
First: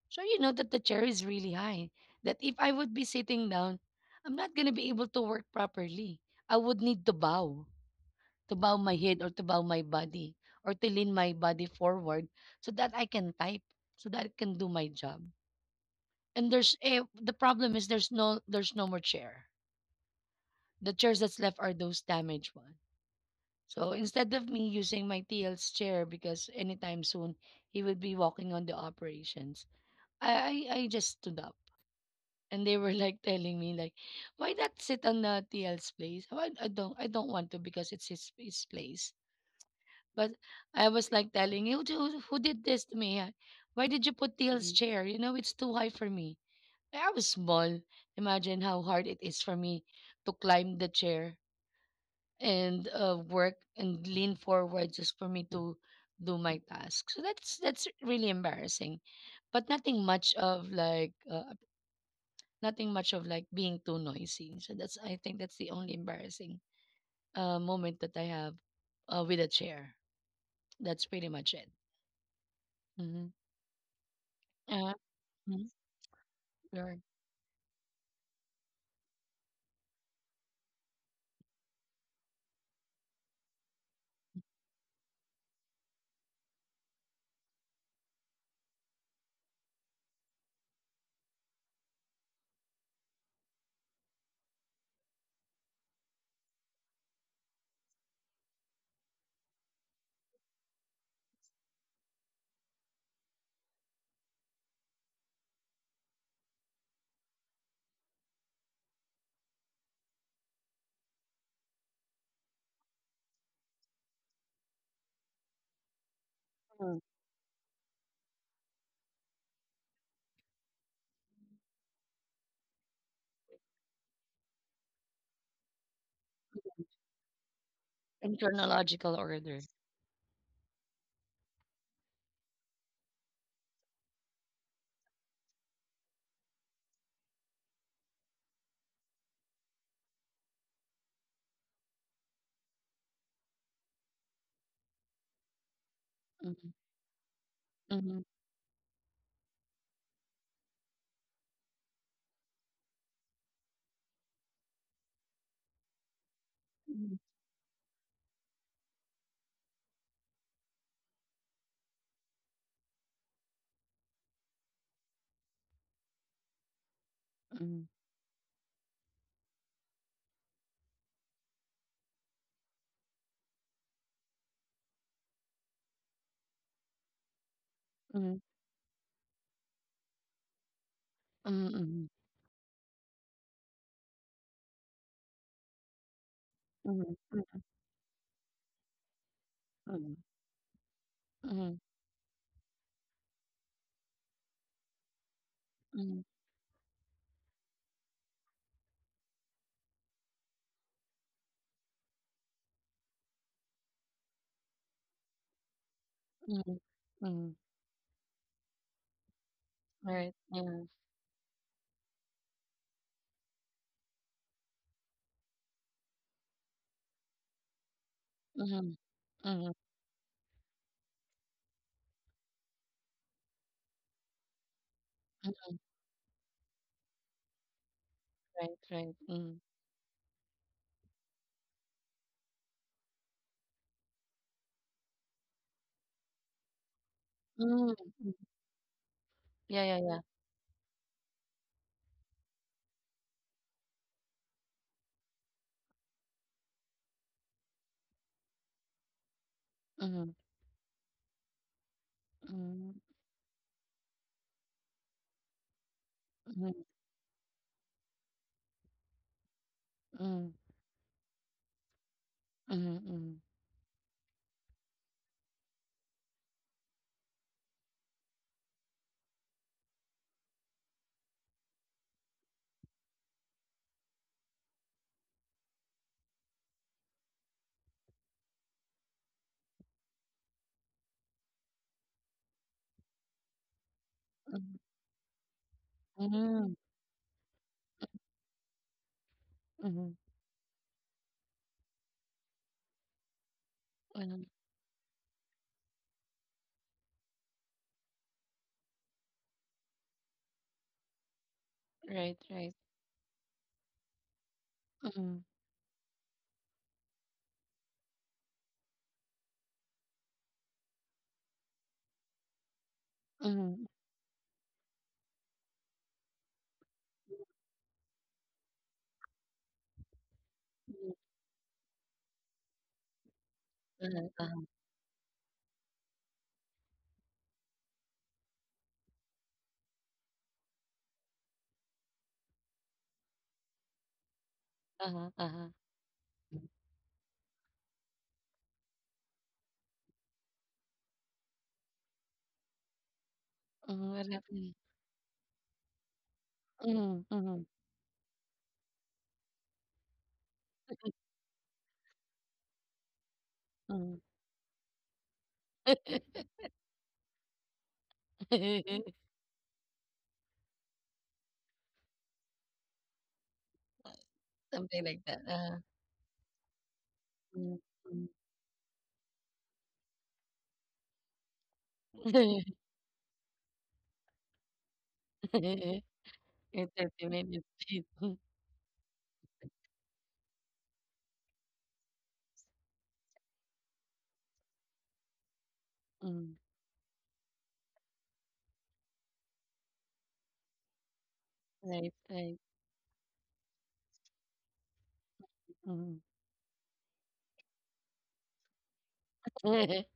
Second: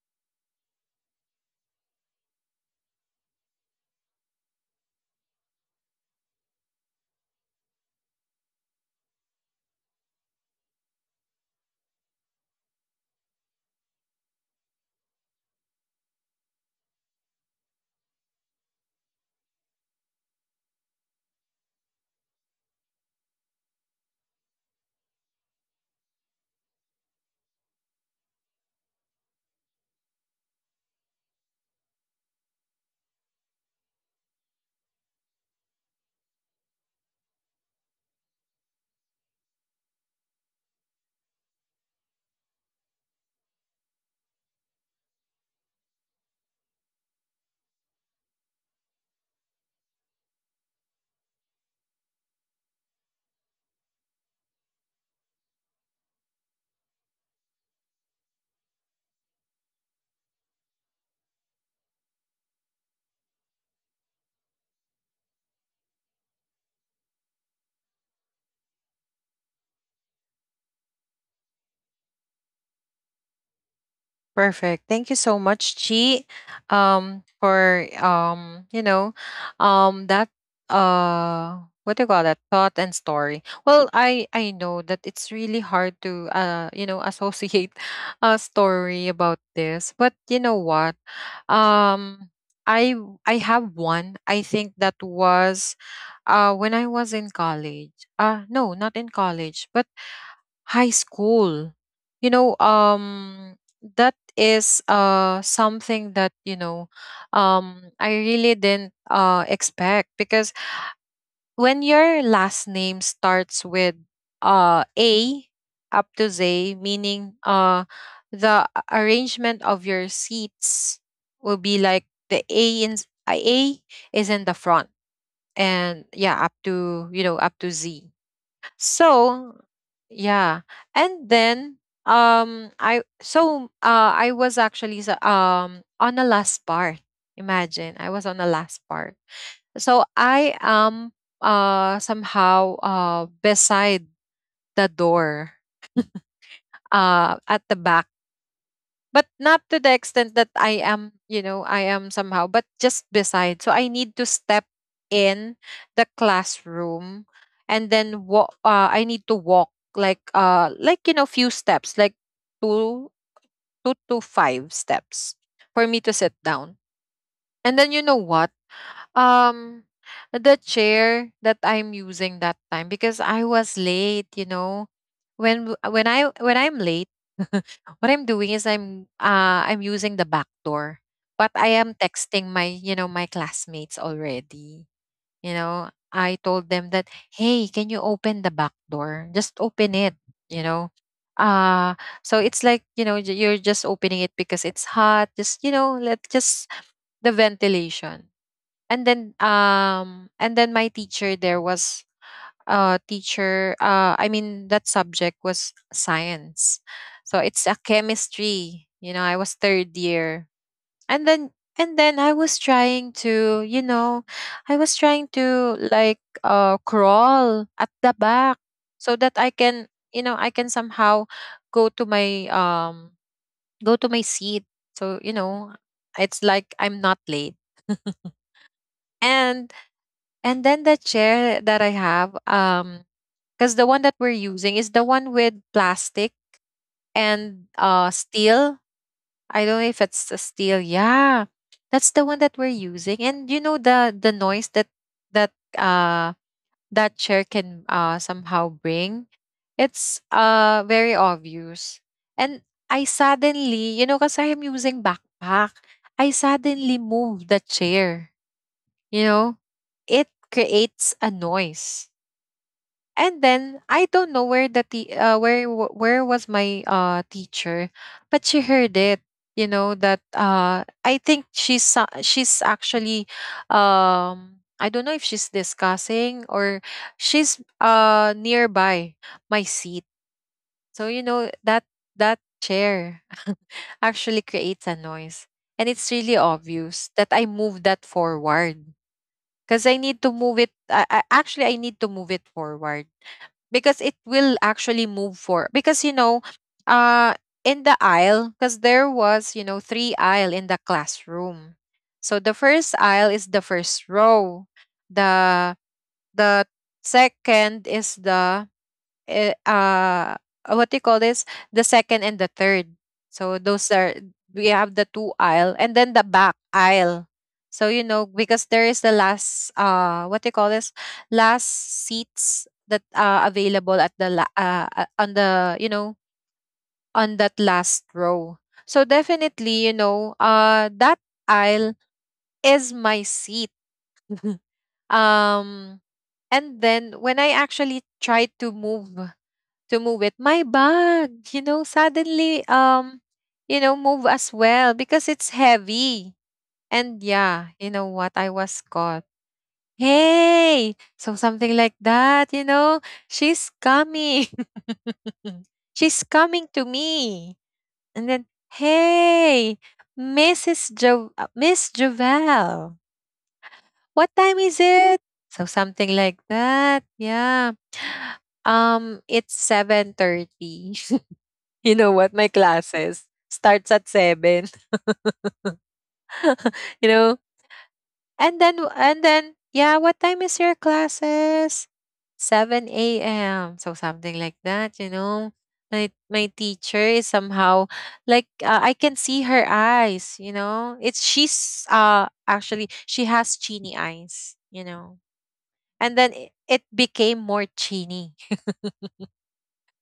S2: So you know that the chair is really high. That if I would be sitting down, I'm not gonna be able to work properly. I would need to bow my head, or to bow my body, or to lean my body forward so that I can type, so that I can do my job. And there's a the problem is there's no more chair. The chairs that's left are those damaged ones. So instead of me using my TL's chair, because anytime soon he will be walking on the operations, I just stood up and they were like telling me like, why not sit on the TL's place? Oh, I don't want to because it's his place. But I was like telling you, who did this to me? Why did you put Teal's chair? You know, it's too high for me. I was small. Imagine how hard it is for me to climb the chair and work and lean forward just for me to do my task. So that's really embarrassing, but nothing much of like being too noisy. So that's I think that's the only embarrassing moment that I have with a chair. That's pretty much it. Mm-hmm.
S1: Perfect. Thank you so
S2: Mhm,
S1: much, Chi,
S2: right.
S1: for that, what do you call that, thought and story. Well, I know that it's really hard to, associate a story about this. But you know what, um, I I have one. I think that was, when I was in college. No, not in college, but high school. You know, that is something that, I really didn't expect. Because when your last name starts with, A up to Z,
S2: Mm.
S1: meaning, the arrangement of your seats will be like the A in A is in the front, and yeah, up to, you know, up to Z.
S2: In chronological
S1: So,
S2: order.
S1: yeah. And then, I was actually on the last part. Imagine, I was on the last part. So I am, somehow, beside the door,
S2: Mhm,
S1: at the back,
S2: mhm,
S1: but not to the extent that I am somehow, but just beside. So I need to step in the
S2: mhm,
S1: classroom and then walk. I need to walk like, few steps, like two, two to five steps, for me to sit down. And
S2: mhm,
S1: then you know what? Um the chair that I'm using that time, because I was late, you know, when I'm late, what I'm
S2: mhm,
S1: doing is I'm using the back door, but I am
S2: mhm,
S1: texting my classmates already. You know, I told them that,
S2: mhm,
S1: hey, can you open the back door? Just open
S2: mhm,
S1: it. You know,
S2: mhm,
S1: uh so it's like, you're just opening it because it's hot. Just, let,
S2: mhm,
S1: just the ventilation. And then my teacher there was, I mean, that subject was
S2: mhm,
S1: science. So
S2: mhm.
S1: it's a chemistry. You know, I was third
S2: Right.
S1: year.
S2: Yeah.
S1: And then, and then, I was trying to, you know, I was trying to like, crawl at the back,
S2: Mhm,
S1: so that I
S2: mhm,
S1: can, you know, I can somehow go to my seat. So,
S2: mhm.
S1: it's like I'm not late.
S2: Right, right. Mhm.
S1: and and then the chair that I have, because the one that we're using is the one with plastic and
S2: Mhm, mhm.
S1: steel. I don't
S2: Yeah,
S1: know
S2: yeah,
S1: if
S2: yeah.
S1: it's a steel. Yeah, that's the one that we're using. And you know the noise that that uh that chair can somehow bring. It's
S2: Mhm,
S1: very obvious. And
S2: mhm,
S1: I suddenly, because I am using backpack, I
S2: mhm,
S1: suddenly move the chair. You know, it
S2: mhm,
S1: creates a noise.
S2: mhm,
S1: And
S2: mhm,
S1: then I don't know where the where was my teacher, but she heard it. You know that, I think she's actually, I don't know if she's discussing, or she's nearby my seat. So you know that that chair actually
S2: mhm,
S1: creates a noise, and it's really
S2: mhm,
S1: obvious that I move that forward, because I
S2: mhm,
S1: need to move it I, actually I need to move it forward, because it
S2: mhm.
S1: will actually move forward. Because, you know, uh, in the aisle, because there was, three aisle in the classroom.
S2: Right,
S1: So the
S2: right.
S1: first aisle is the first row.
S2: Mhm,
S1: The the second is the, eh, uh what do you call this, the second and the third, so those
S2: mhm,
S1: are we have the two aisle, and then the back aisle. So you know, because there is the last, what do you call this,
S2: mhm.
S1: last seats that are available at the,
S2: Uh-huh, uh-huh,
S1: on the you know on that last row. So definitely, you know, that aisle is my seat.
S2: uh-huh, uh-huh.
S1: um and then, when I actually tried to move it. My bag, suddenly,
S2: Mhm, what
S1: move as
S2: happened?
S1: well because it's heavy.
S2: Mhm,
S1: And
S2: mhm,
S1: yeah, you know what? I was caught. Hey, so something like that. She's
S2: mhm.
S1: coming. She's coming to me. And then, hey, Miss Jovel, what time
S2: Something
S1: is
S2: like that,
S1: it?
S2: uh-huh.
S1: So something like that.
S2: Mm,
S1: Yeah. It's 7:30. You know what? My
S2: mm.
S1: classes starts at 7.
S2: In
S1: you
S2: 30
S1: know?
S2: minutes,
S1: And then yeah, what time is your classes? 7 a.m. So something like that. My
S2: Mm.
S1: my teacher is somehow like, I can see her eyes. It's she's
S2: Right, right.
S1: Actually, she has chini eyes.
S2: Mm.
S1: And then it became more chini,
S2: I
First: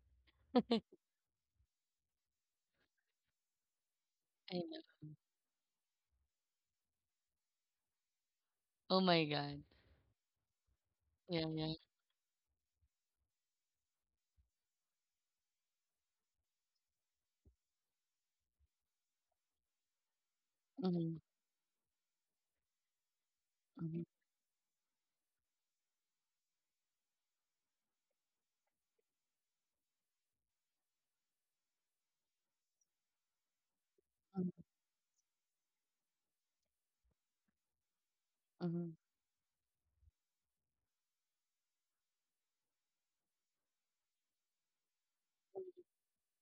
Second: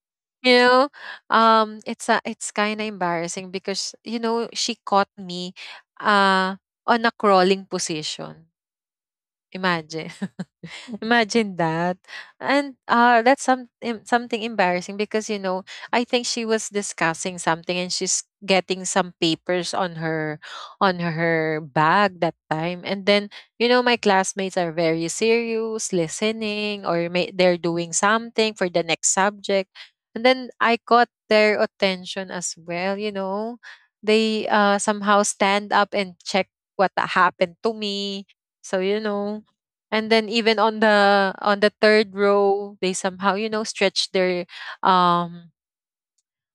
S1: you know it's kind of embarrassing because,
S2: know.
S1: she caught me uh on a crawling position.
S2: Oh my God.
S1: Imagine
S2: Yeah,
S1: Imagine
S2: yeah.
S1: that. And, that's some something embarrassing, because, I think she was discussing something, and she's getting some papers on her on
S2: Mm,
S1: her bag that time. And then, my
S2: mm, mm,
S1: classmates are very serious, listening, or they're doing something for the next subject. And then I caught their attention as well, They somehow stand up and check what happened to me. So, you
S2: mm,
S1: know, and then even on the third row they somehow stretch um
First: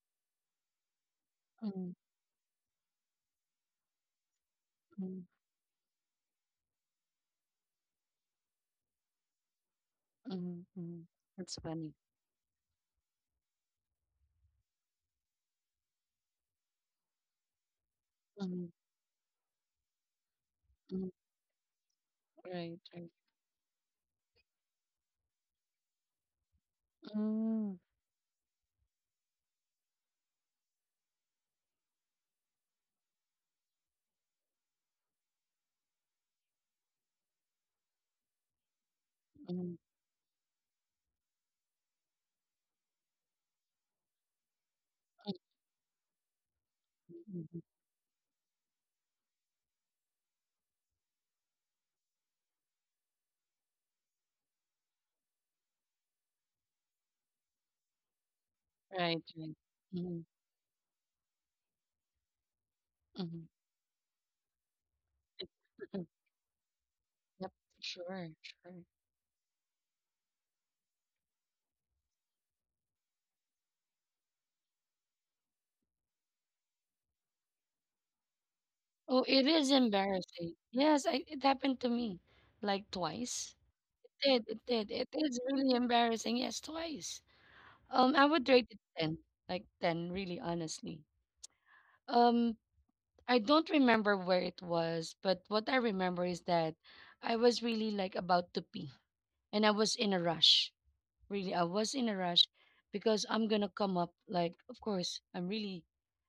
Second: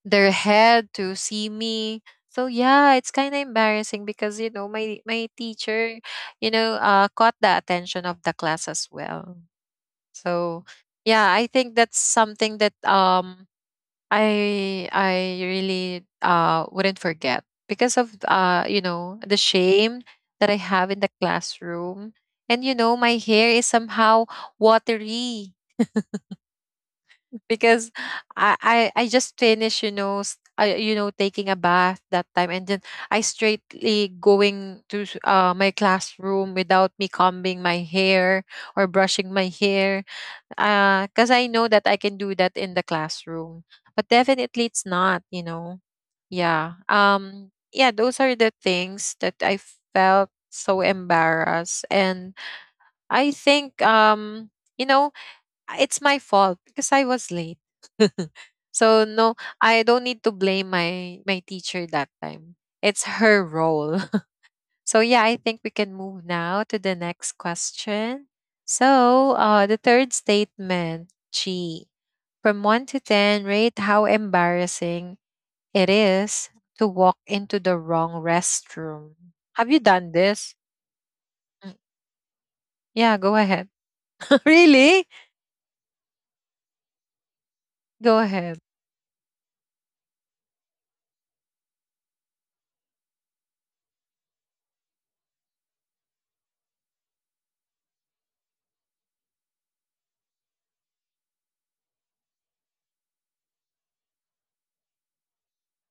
S1: their head to see
S2: mm,
S1: me. So, yeah, it's kind of embarrassing because my
S2: mm,
S1: my teacher caught the attention of the class as well. So,
S2: mm, mm.
S1: yeah, I
S2: That's
S1: think
S2: funny.
S1: that's something that I really wouldn't forget because of
S2: Mm,
S1: the shame that I have in the
S2: mm.
S1: classroom. And
S2: Right, right.
S1: my hair is somehow watery
S2: Mm,
S1: because I just finished you know s- I, you know taking a bath that time. And then I straightly going to my classroom without me combing my hair or brushing my
S2: mm, mm,
S1: hair. Cause I know that I can do that in the classroom, but definitely it's not, you know? Yeah,
S2: mm, mm.
S1: yeah, those are the things that I felt so embarrassed. And I think, you know, it's my fault because I was late. So
S2: Right,
S1: no,
S2: right.
S1: I don't need
S2: Mm,
S1: to blame my teacher that time. It's her
S2: mm.
S1: role. So yeah, I think we can move now to the next
S2: Yep, sure,
S1: question.
S2: sure.
S1: So the third statement, G, from 1 to 10, rate how embarrassing it is to walk into the wrong restroom.
S2: Oh, it is
S1: Have you done
S2: embarrassing.
S1: this?
S2: Yes, it happened to
S1: Mm.
S2: me like
S1: Yeah,
S2: twice.
S1: go ahead.
S2: It did, it did. It is
S1: Really?
S2: really embarrassing. Yes, twice. I would
S1: Go
S2: rate it
S1: ahead.
S2: 10, like 10, really honestly. Um, I don't remember where it was, but what I remember is that I was really like about to pee and I was in a rush. Really, I was in a rush because I'm gonna come up like, of course, I'm really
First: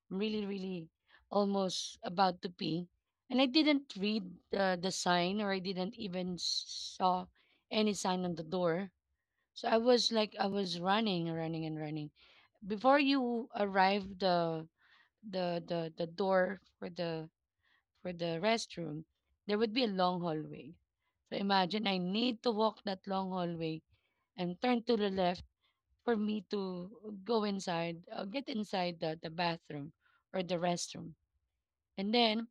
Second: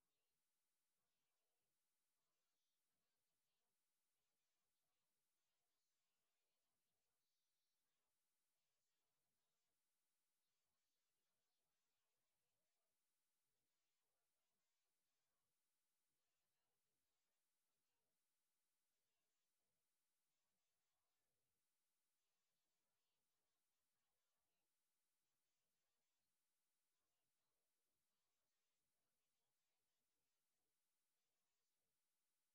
S2: really, really almost about to pee. And I didn't read the sign, or I didn't even saw any sign on the door. So I was running, running and running. Before you arrive the door for the restroom, there would be a long hallway. So imagine I need to walk that long hallway and turn to the left for me to get inside the bathroom or the restroom. And then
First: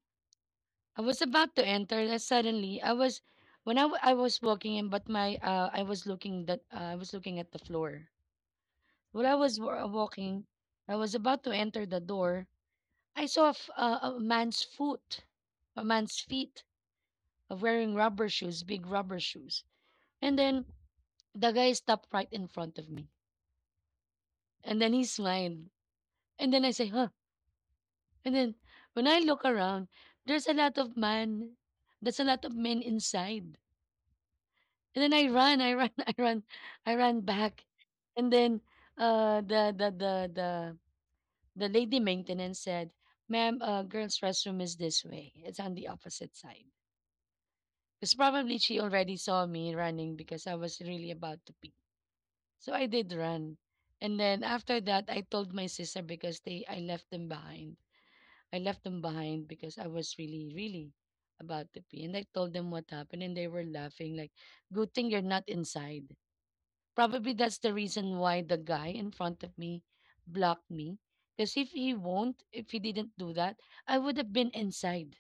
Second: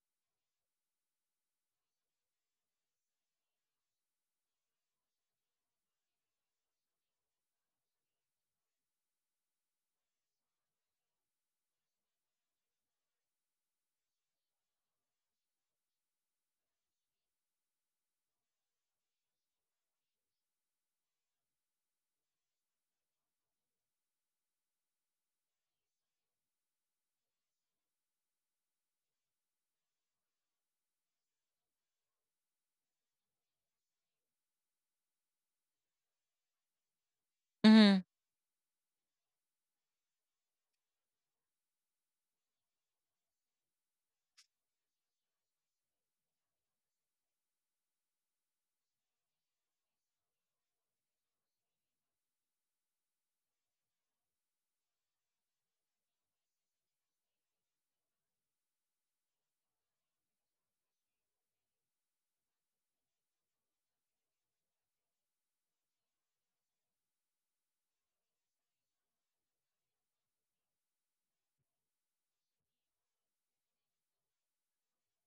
S2: I was about to enter that suddenly I was when I was walking in, but my I was looking at the floor. While I was walking, I was about to enter the door. I saw a man's foot, a man's feet, of wearing rubber shoes, big rubber shoes. And then the guy stopped right in front of me. And then he smiled. And then I say, "Huh." And then when I look around, there's a lot of man, there's a lot of men inside. And then I run, I run back.
S1: Hmm.
S2: And then uh the the the the the lady maintenance said, "Ma'am, girls' restroom is this way. It's on the opposite side." Because probably she already saw me running because I was really about to pee. So I did run. And then after that, I told my sister because they I left them behind. I left them behind because I was really, really about to pee. And I told them what happened, and they were laughing like, "Good thing you're not inside." Probably that's the reason why the guy in front of me blocked me. Because if he won't, if he didn't do that, I would have been inside.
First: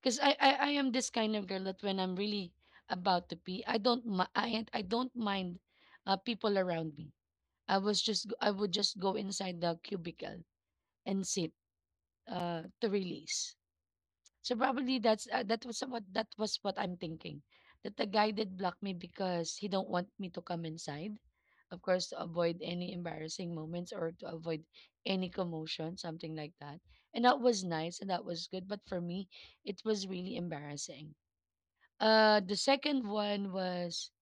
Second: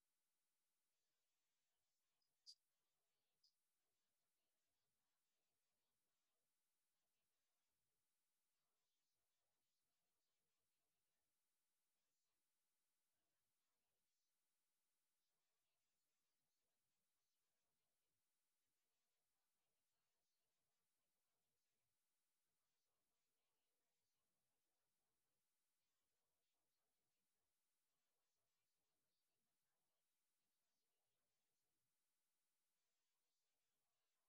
S2: Because I am this kind of girl that when I'm really about to pee, I don't mind people around me. I would just go inside the cubicle and sit to release. So probably that was what I'm thinking. That the guy did block me because he don't want me to come inside. Of course, to avoid any embarrassing moments or to avoid any commotion, something like that. And that was nice and that was good, but for me, it was really embarrassing. The second one was,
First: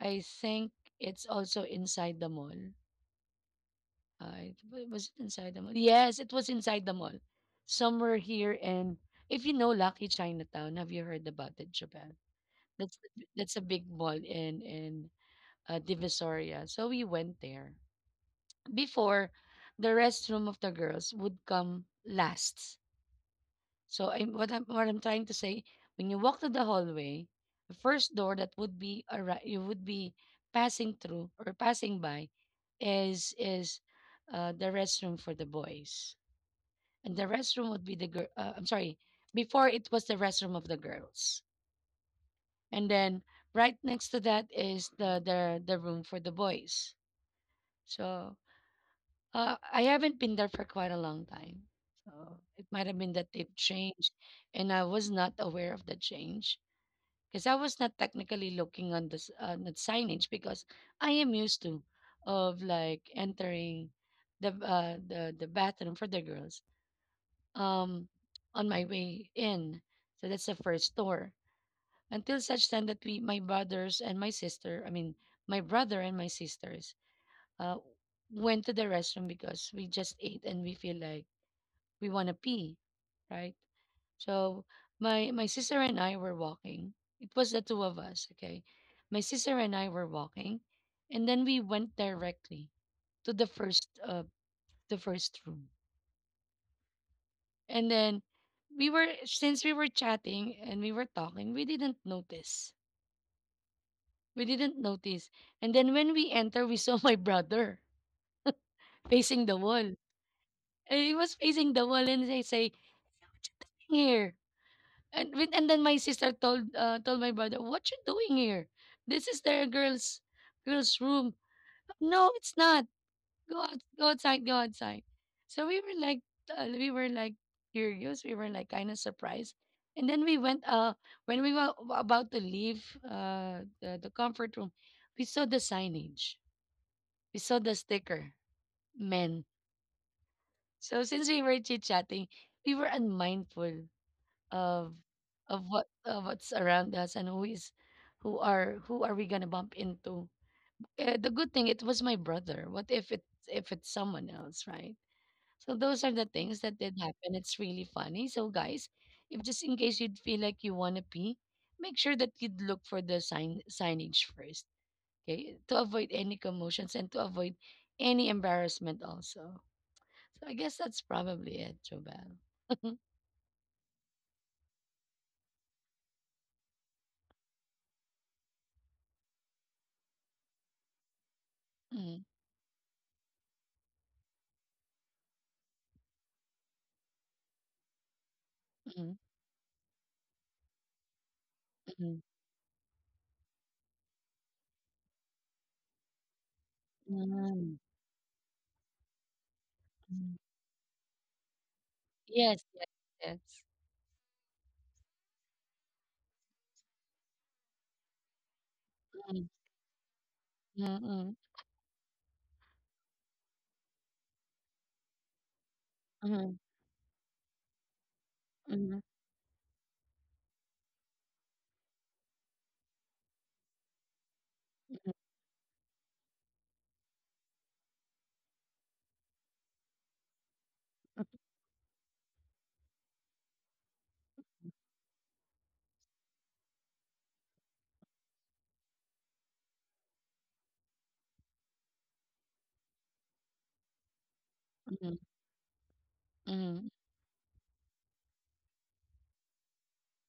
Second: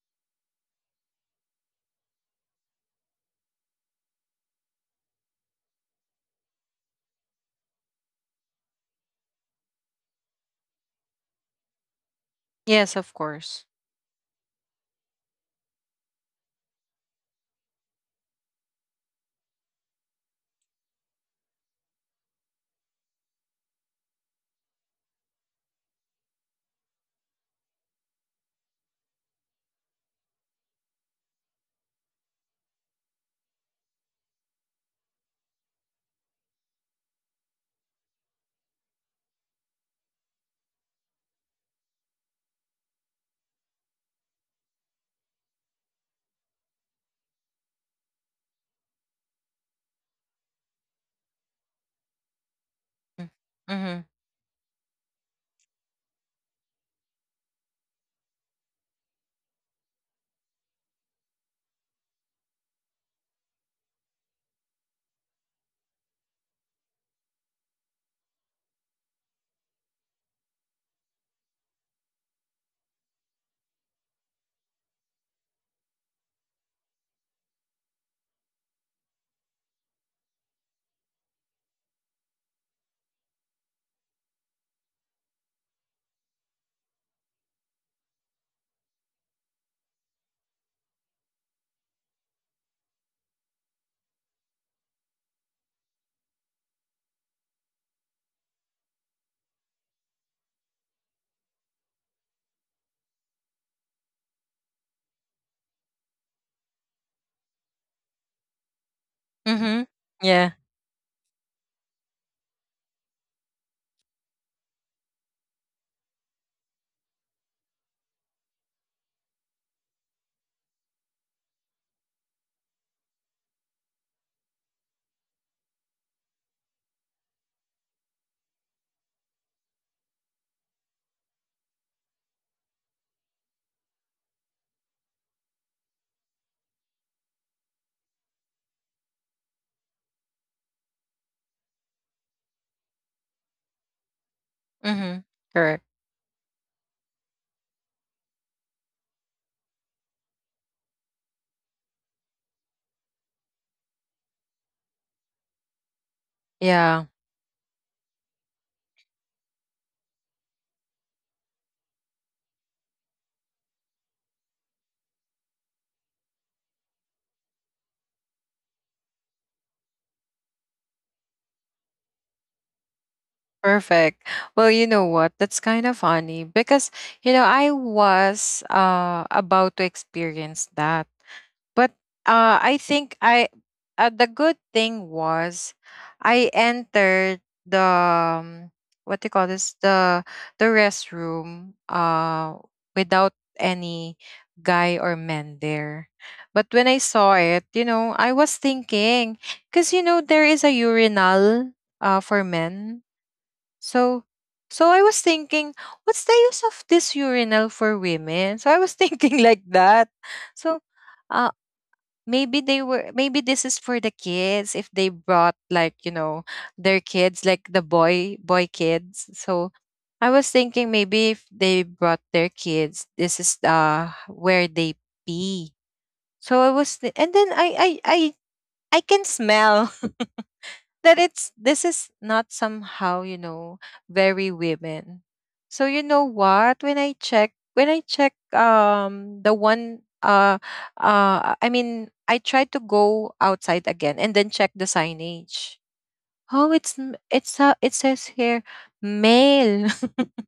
S2: I think, it's also inside the mall. I was it inside the mall? Yes, it was inside the mall. Somewhere here in, if you know Lucky Chinatown, have you heard about it, Japan?
S1: Yes,
S2: That's
S1: of
S2: that's a
S1: course.
S2: big mall in Divisoria. So we went there. Before, the restroom of the girls would come last. So I what I'm trying to say, when you walk to the hallway, the first door that would be arri- you would be passing through or passing by is the restroom for the boys and the restroom would be the girl. I'm sorry, before it was the restroom of the girls, and then right next to that is the room for the boys. So I haven't been there for quite a long time. So it might have been that they've
S1: Mm-hmm.
S2: changed, and I was not aware of the change because I was not technically looking on the signage because I am used to of like entering the bathroom for the girls um on my way in. So that's the first door. Until such time that we my brothers and my sister, I mean my brother and my sisters, uh went to the restroom because we just ate and we feel like we wanna pee, right? So my sister and I were walking. It was the two of us, okay? My sister and I were walking and then we went directly to the first room. And then we were since we were chatting and we were talking, we didn't notice. We didn't notice. And then when we enter, we saw my brother facing the
S1: Mm-hmm.
S2: wall.
S1: Yeah.
S2: And he was facing the wall and they say, "What you doing here?" And then my sister told told my brother, "What you doing here? This is their girl's room. No, it's not. Go out, go outside, go outside." So we were like curious. We were like kind of surprised. And then when we were about to leave the comfort room, we saw the signage. We saw the sticker, men. So since we were chit-chatting, we were unmindful of
S1: Mm-hmm. Correct.
S2: of what's around us and who are we gonna bump into. The good thing it was my brother. What if it if it's someone else, right? So those are the things that
S1: Yeah.
S2: did happen. It's really funny. So guys, if just in case you'd feel like you wanna pee, make sure that you'd look for the signage first, okay? To avoid any commotions and to avoid any embarrassment also. So I guess that's probably it, Jobel.
S1: Perfect. Well, you know what? That's kind of funny because, I was about to experience that. But
S2: Mhm,
S1: I think I the good thing was I entered the what do you
S2: mhm,
S1: call this? The restroom
S2: mhm, mhm,
S1: without any guy or men there. But when I saw it,
S2: mhm,
S1: I was thinking because there
S2: mhm.
S1: is a urinal for
S2: Yes,
S1: men.
S2: yes, yes.
S1: So I was thinking, what's the use of this urinal for women? So I was thinking like
S2: Mhm,
S1: that. So uh
S2: mhm,
S1: maybe they were maybe this is for the kids if they brought like,
S2: mhm,
S1: their kids, like the boy boy
S2: mhm,
S1: kids. So I was thinking maybe if they brought their kids, this is where they pee. So and then I can smell that it's this is not somehow very women. So you know what, when I check the one I mean I tried to go outside again and then check the
S2: mhm,
S1: signage. Oh,
S2: mhm,
S1: it's
S2: mhm.
S1: m- it's it says here male.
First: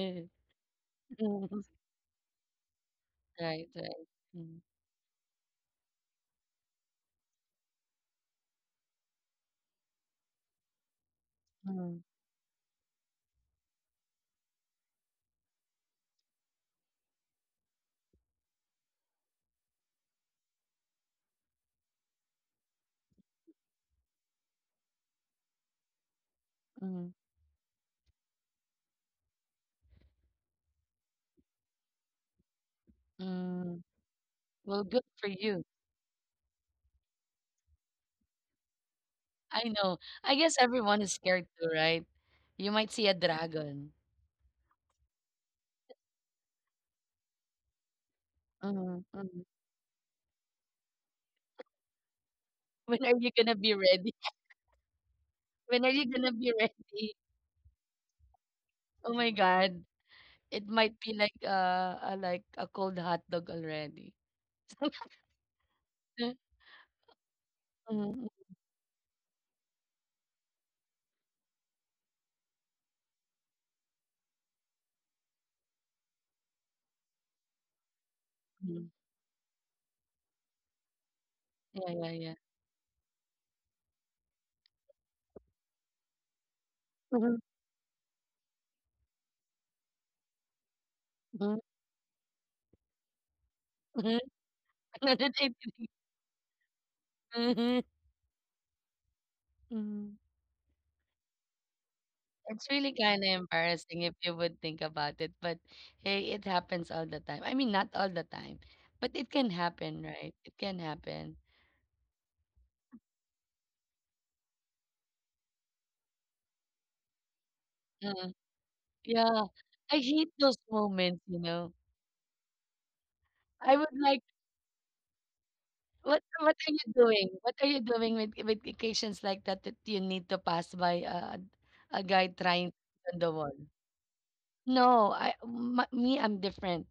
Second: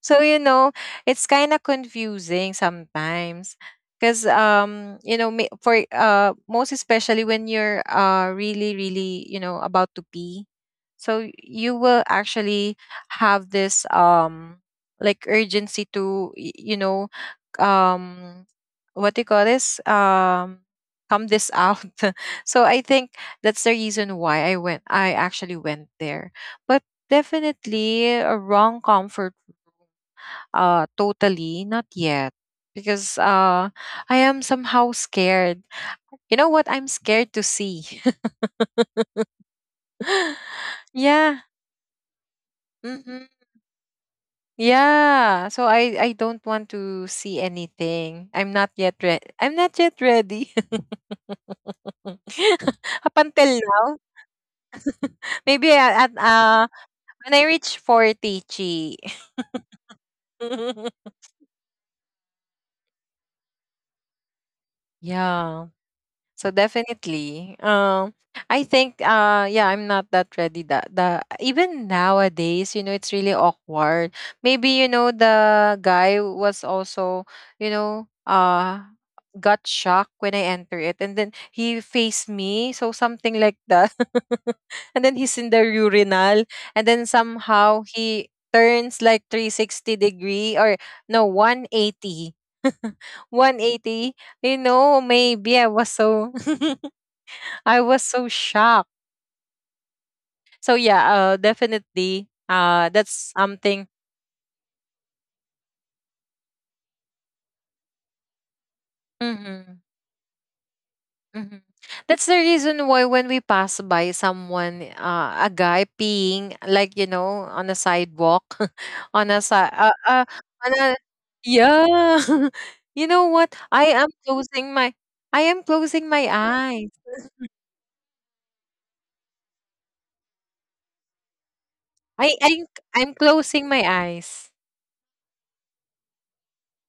S1: So it's kind of confusing sometimes
S2: Right, right.
S1: because
S2: Mhm,
S1: you know ma- for most especially when you're really really about to pee. So you
S2: mhm,
S1: will actually have this like urgency to um what do you call this come this out. So I think that's the reason why I actually went there, but
S2: mhm.
S1: definitely a wrong comfort, totally not yet, because
S2: Mm,
S1: I am
S2: well,
S1: somehow
S2: good for
S1: scared.
S2: you.
S1: You know what I'm scared to see.
S2: I know. I guess everyone is
S1: Yeah.
S2: scared too, right? You might see a
S1: Mhm.
S2: dragon.
S1: Yeah, so I don't want to see anything.
S2: Mm, mm.
S1: I'm not yet ready.
S2: When
S1: Up
S2: are you
S1: until
S2: gonna be
S1: now,
S2: ready?
S1: maybe
S2: When are you
S1: at, at
S2: gonna be
S1: uh
S2: ready?
S1: when I reach 40, chi.
S2: Oh my God. It might be like a cold hot dog already.
S1: Yeah. So definitely,
S2: Mm,
S1: I think, yeah, I'm not that ready. That the Even nowadays, it's really awkward. Maybe the guy was also, you know,
S2: mm,
S1: uh,
S2: mm.
S1: got shocked when I enter it, and then he
S2: Yeah, yeah,
S1: faced
S2: yeah.
S1: me, so something like that. And then he's in the urinal, and then
S2: Mhm,
S1: somehow he turns like 360 degree, or no,
S2: mhm,
S1: 180 180.
S2: mhm.
S1: You know,
S2: Another day
S1: maybe I
S2: to
S1: was
S2: think.
S1: so I
S2: Mhm,
S1: was so shocked.
S2: mhm.
S1: So yeah, definitely
S2: It's really kind
S1: that's
S2: of
S1: something.
S2: embarrassing if you would think about it, but hey, it happens all the time. I mean, not all the time, but it can
S1: Hmm.
S2: happen, right? It can happen.
S1: Hmm. That's the reason why when we pass by someone, a guy peeing, like on a
S2: Uh,
S1: sidewalk. on a
S2: yeah,
S1: side,
S2: I hate those
S1: on a,
S2: moments, you know.
S1: yeah. You know what?
S2: I would like,
S1: I am closing my
S2: what are
S1: eyes.
S2: you doing? What are you doing with occasions like that that you need to pass by a guy
S1: I, I
S2: trying
S1: I'm
S2: to
S1: I'm
S2: on the wall?
S1: closing my eyes.
S2: No, I'm different.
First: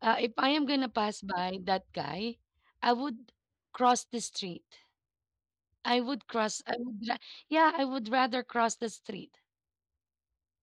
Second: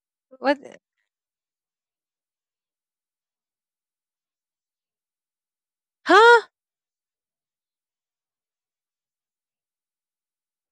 S2: If I
S1: What?
S2: am gonna pass by that guy, I would cross the street. I would
S1: Huh?
S2: cross I would ra Yeah, I would rather cross the street.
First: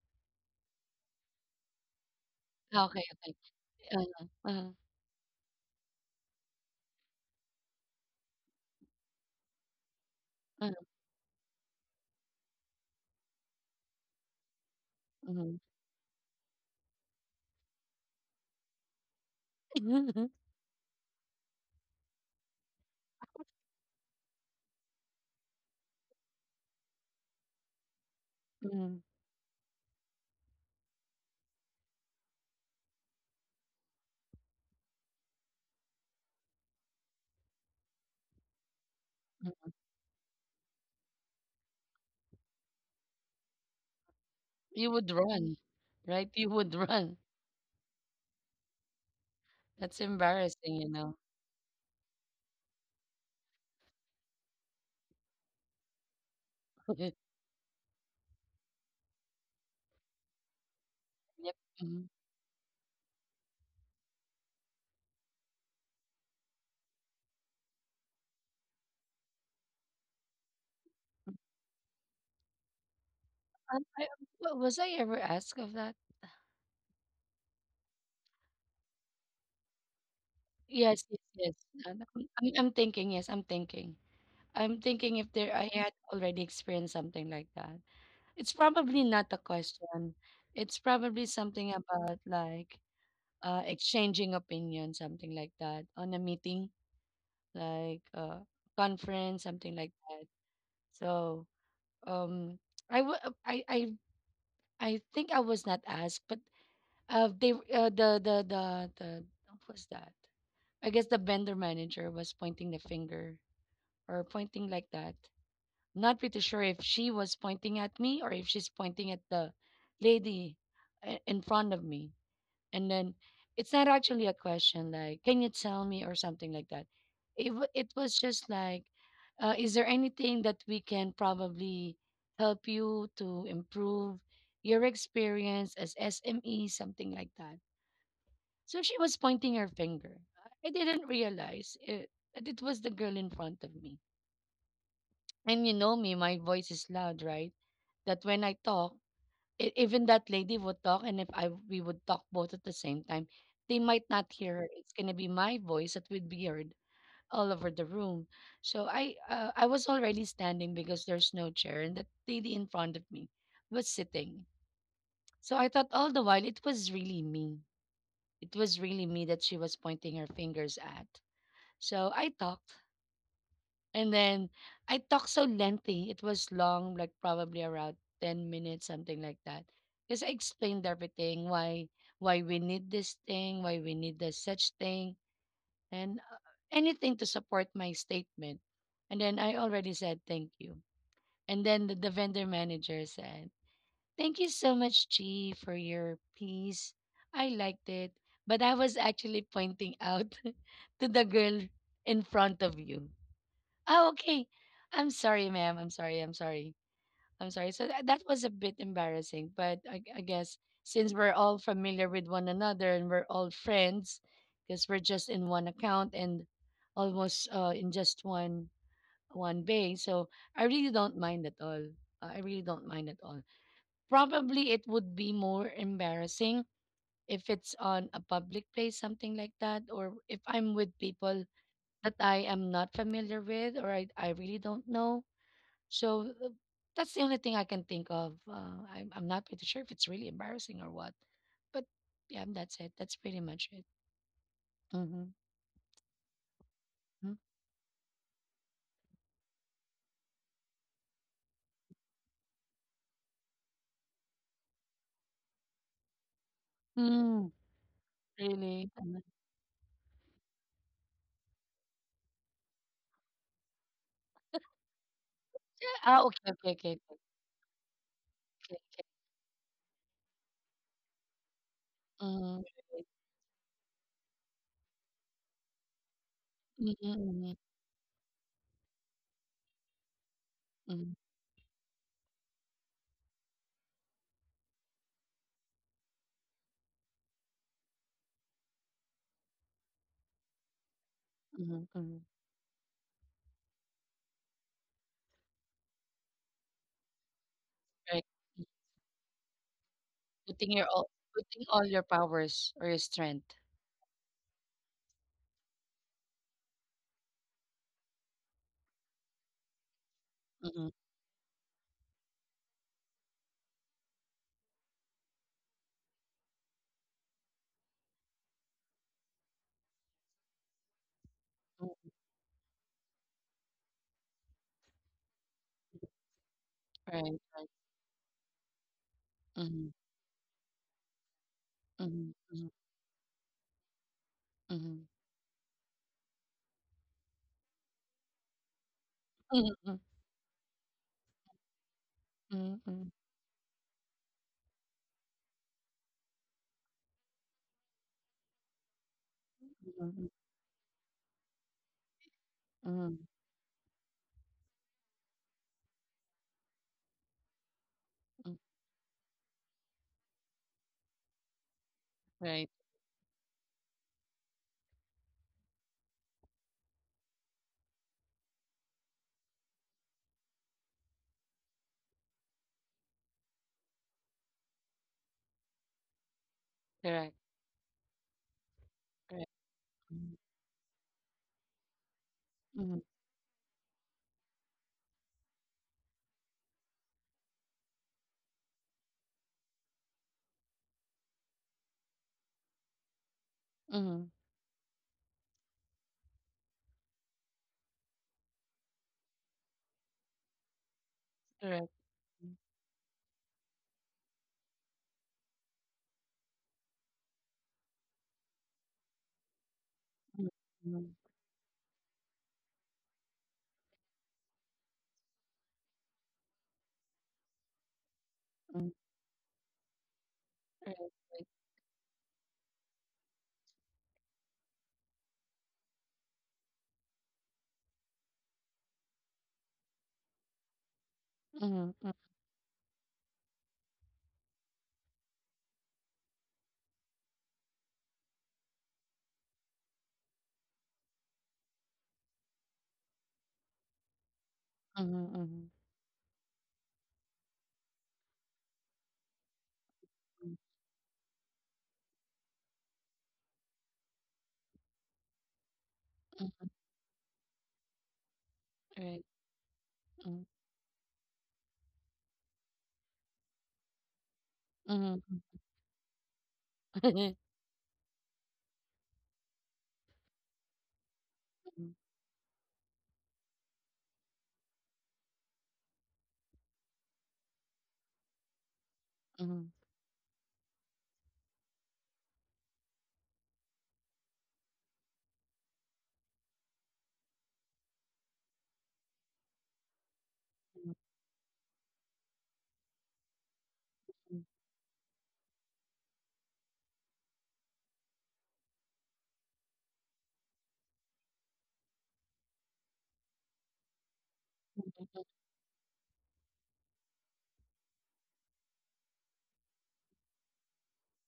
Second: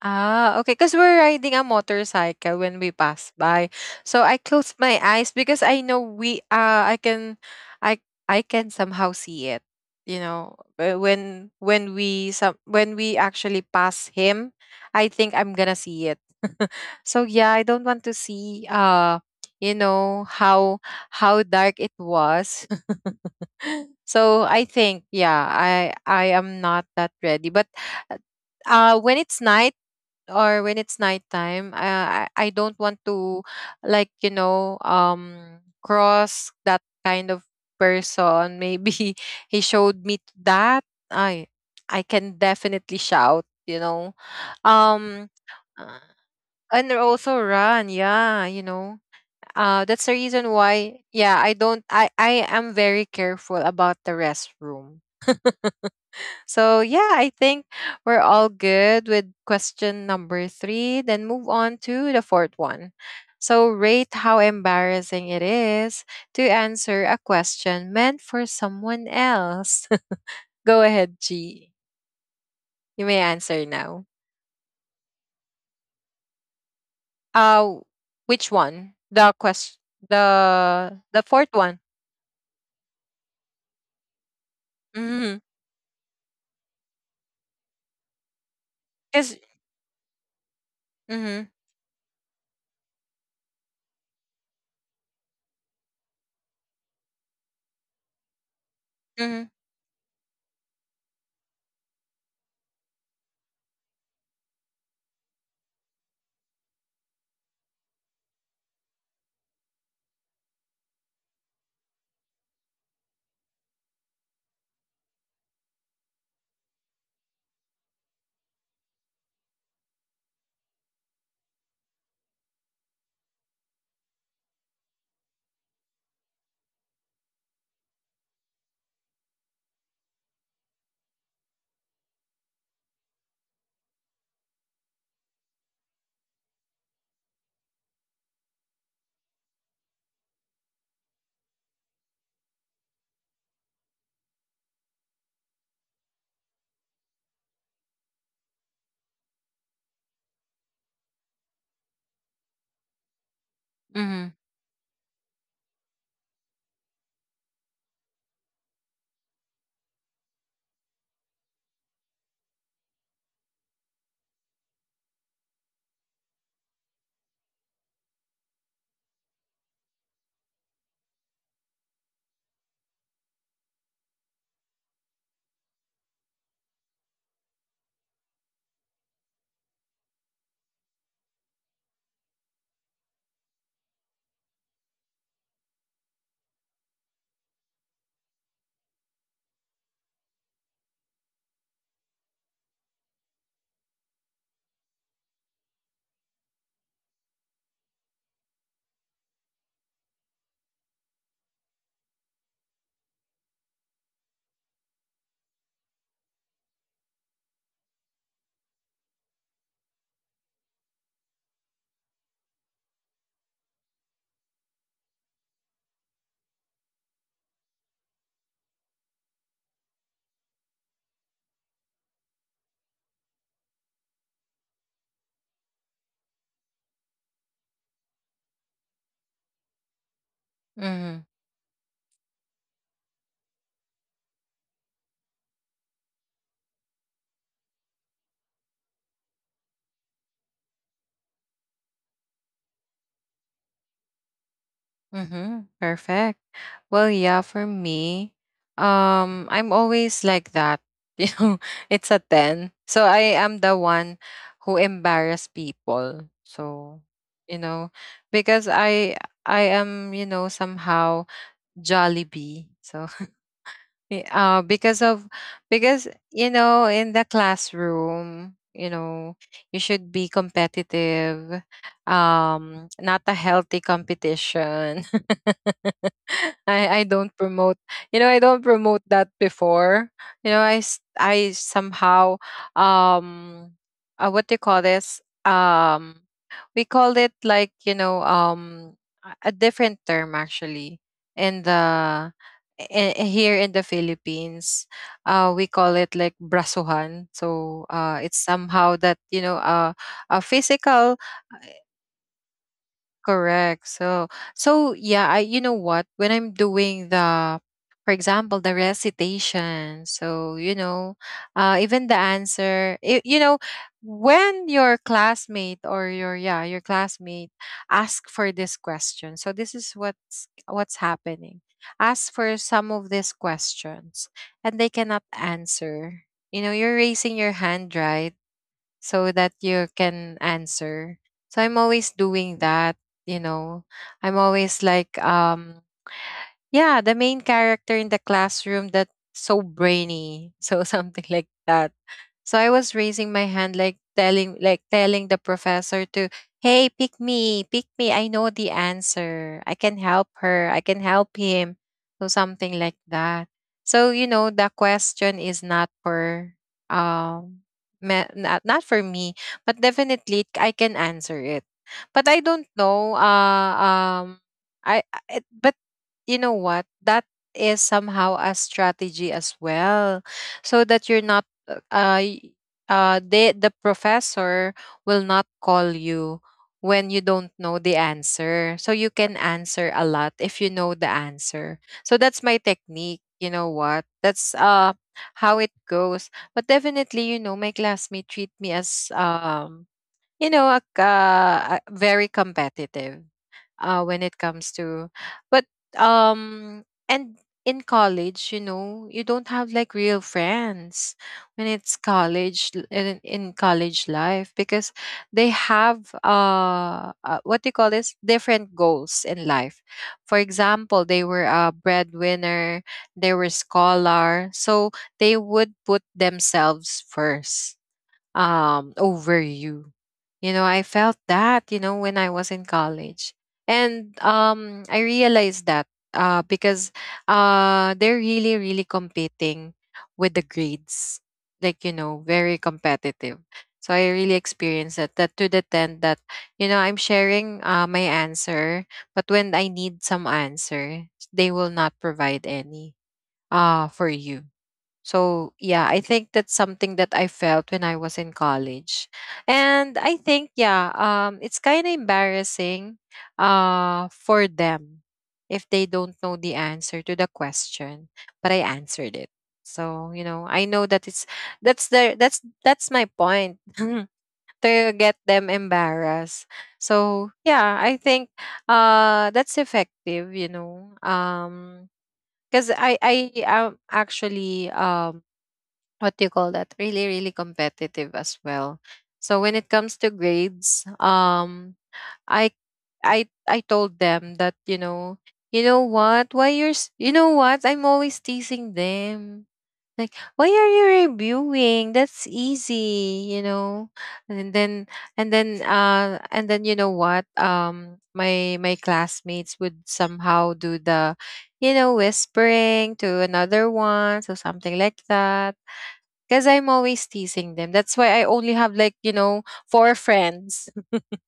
S1: Ah, okay. Because we're riding a motorcycle when we
S2: Okay, okay.
S1: pass by,
S2: Uh-huh,
S1: so
S2: uh-huh,
S1: I closed my eyes because I know we. I I can somehow see it. You know,
S2: uh-huh,
S1: when we some when we actually pass him, I think I'm
S2: mhm.
S1: gonna see it. So yeah, I don't want to see. You know
S2: Hmm.
S1: how dark it was. So I think yeah, I am not that ready, but when it's night or when it's nighttime, I don't want to like, cross that kind of person. Maybe he showed me that. I, I can definitely shout.
S2: You would
S1: Um,
S2: run,
S1: uh,
S2: right? You would
S1: and
S2: run.
S1: also run, yeah.
S2: That's
S1: That's the reason
S2: embarrassing, you
S1: why,
S2: know.
S1: yeah, I don't, I am very careful about the restroom. So yeah, I think we're all good with question number three. Then move
S2: Yep,
S1: on
S2: mhm.
S1: to the fourth one. So rate how embarrassing it is to answer a question meant for someone else. Go ahead, G. You may answer now.
S2: I wa Was I ever asked of that?
S1: Uh which one? The question, the
S2: Yes,
S1: the
S2: yes,
S1: fourth
S2: yes.
S1: one.
S2: No, I'm thinking, yes, I'm thinking. I'm thinking if
S1: Mm-hmm.
S2: there I had already experienced something like that. It's probably not
S1: Cause
S2: a question. It's probably
S1: mm-hmm.
S2: something about, like, exchanging opinions, something like that, on a meeting, like
S1: Mm-hmm.
S2: conference, something like that. So um, I, w- uh, I, I, I think I was not asked, but what was that? I guess the vendor manager was pointing the finger or pointing like that. Not pretty sure if she was pointing at me or if she's pointing at the lady in front of me. And then it's not actually a question, like can you tell me or something like that. It was just like is there anything that we can probably help you to improve your experience as sme something like that. So she was pointing her finger. I didn't realize it, that it was the girl in front of me. And you know me, my voice is loud, right? That when I talk, E even that lady would talk, and if I we would talk both at the same time, they might
S1: Mm-hmm.
S2: not hear her. It's gonna be my voice that would be heard all over the room. So I was already standing because there's no chair, and that lady in front of me was sitting. So I thought all the while it was really me. It was really me that she was pointing her fingers at. So I talked. And then I talked so lengthy. It was long, like probably around 10 minutes, something like that. Because I explained everything, why we need this thing, why we need this such thing, and anything to support my statement. And then I already said thank you. And then the vendor manager said, "Thank you so much, G, for your piece. I liked it. But I was actually pointing out to the girl in front of you." Oh, okay. I'm sorry, ma'am. I'm sorry. I'm sorry. I'm sorry. So that was a bit embarrassing, but I guess since we're all familiar with one another and we're all friends, because we're just in one account and almost in just one bay, so I really don't mind at all. I really don't mind at all. Probably it would be more embarrassing if it's on a public place, something like that, or if I'm with
S1: Mm-hmm.
S2: people that I am not familiar with or I really don't know, so that's the only thing I can think of. I'm not pretty sure if it's really embarrassing or what, but yeah, that's it. That's pretty much it. Mm-hmm.
S1: Mm-hmm. Perfect. Well, yeah, for me, I'm always like that. You know, it's a 10. So I am the one who embarrass people. So,
S2: Mm,
S1: you know, because
S2: Really?
S1: I am, somehow Jollibee. So yeah, because of
S2: Yeah,
S1: because
S2: ah, okay, okay, okay, okay.
S1: in the classroom
S2: Okay.
S1: you should be competitive,
S2: Mm,
S1: not a healthy competition. I don't
S2: mm-hmm,
S1: promote, I don't promote that before. you know i s-
S2: mm-hmm,
S1: i somehow, um what do you call this, we call it like, a different term actually, in
S2: mm-hmm, mm-hmm.
S1: the, here in the Philippines, we call it like brasuhan. So
S2: Right.
S1: it's
S2: Mm.
S1: somehow that, a
S2: Putting your all,
S1: physical.
S2: putting all your powers or your strength.
S1: Correct. So, yeah, I you know what? When I'm doing the, for example, the recitation, so
S2: Mm-hmm.
S1: even the answer, when your classmate or your classmate ask for this question, so this is what's happening. Ask for some of these questions, and they cannot answer. You're
S2: Right.
S1: raising your
S2: Right.
S1: hand, right? So that
S2: Mm-hmm.
S1: you can answer. So I'm always
S2: Mm-hmm.
S1: doing that, you know. I'm always
S2: Mm-hmm.
S1: like, yeah, the main character in the classroom that's so
S2: Mm-hmm.
S1: brainy. So something like that. So I was
S2: Mm-hmm.
S1: raising my hand, like telling the professor to, "Hey, pick me, pick me. I know the answer. I can
S2: Mm-hmm.
S1: help her. I can help him." So something like
S2: Mm-hmm.
S1: that. So the question is not for um me, not for me, but definitely I can answer it. But I
S2: Right.
S1: don't know but you know what? That is somehow a strategy as well, so that you're not uh, y- the professor will not call you when you
S2: Correct.
S1: don't know the answer, so you can answer a lot
S2: Correct.
S1: if you know the answer. So that's my
S2: Mhm,
S1: technique. You know what, that's how it goes. But definitely my classmate treat me as, a, very competitive, when
S2: mhm,
S1: it comes to. But um and in college, you don't have like real friends when
S2: correct.
S1: it's
S2: Mm,
S1: college l- in, in college life because they have what do you call this, different goals in life. For
S2: mhm,
S1: example, they were a breadwinner, they were scholar, so they would put themselves first,
S2: mhm,
S1: over you. You know I
S2: right,
S1: felt
S2: right.
S1: that, when I was in college. And I realized that, because they're really really competing with the grades, like
S2: Mhm, mm,
S1: very competitive. So I really experienced that, that to the tent that, I'm sharing, my answer, but when I need some answer, they will not provide any for you.
S2: mhm,
S1: So,
S2: mhm,
S1: yeah, I think that's something that I felt when I was in college. And I think,
S2: mm,
S1: yeah, it's kind of embarrassing, for them, if they don't know the
S2: hmm.
S1: answer to the question, but I answered
S2: Right,
S1: it. So,
S2: mm,
S1: I know that it's that's the that's my point. To get
S2: mhm,
S1: them embarrassed. So,
S2: mhm,
S1: yeah, I think that's effective.
S2: mhm,
S1: Because I am actually, what do you call that, really really competitive as well. So when it
S2: mhm,
S1: comes to grades, i I told them that, you know what, you know what, I'm always teasing them, like why are
S2: mhm,
S1: you reviewing, that's easy. and then and then you know what my classmates would somehow do the, whispering to another one, so something like that, because I'm always teasing them. That's why I only have, like, four friends.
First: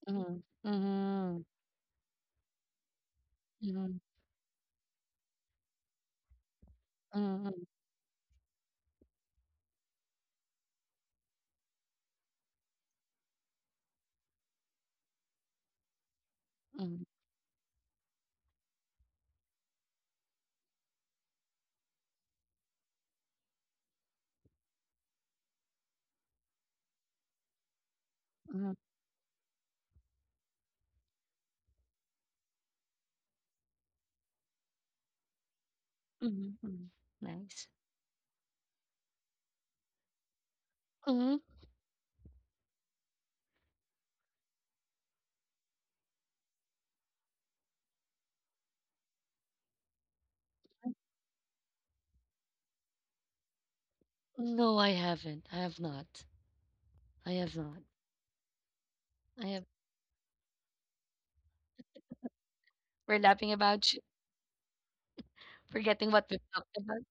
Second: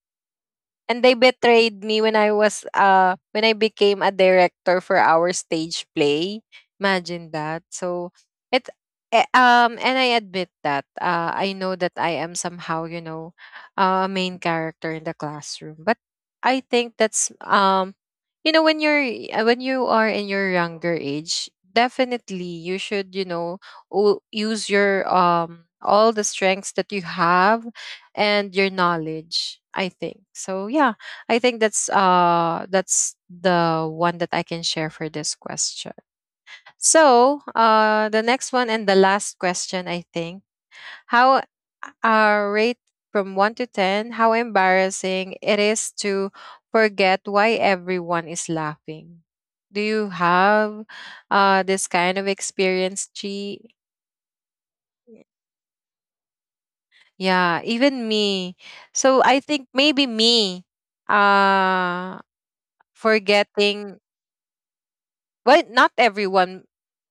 S2: mhm, mhm, mhm,
S1: And they
S2: mhm,
S1: betrayed me when I was when I became a director for our stage play. Imagine that.
S2: mhm,
S1: So it and I admit that I know that I am, somehow, a main character in the classroom. But I think
S2: mhm,
S1: that's you know, when you're when you are in your younger age, definitely you should, you know, use your all the strengths that you have and your knowledge, I think. So yeah, I think that's the one that I can share for this question.
S2: mhm, mhm.
S1: So
S2: Nice.
S1: the next one and the last question, I think.
S2: Mhm.
S1: How rate from 1 to 10 how embarrassing it is to forget why everyone is laughing. Do you have this kind of experience, Chi?
S2: No, I haven't. I have not. I have
S1: Yeah,
S2: not.
S1: even me. So I
S2: I have.
S1: think maybe me uh
S2: We're laughing about
S1: forgetting,
S2: you,
S1: well, not
S2: forgetting what we
S1: everyone,
S2: talked about.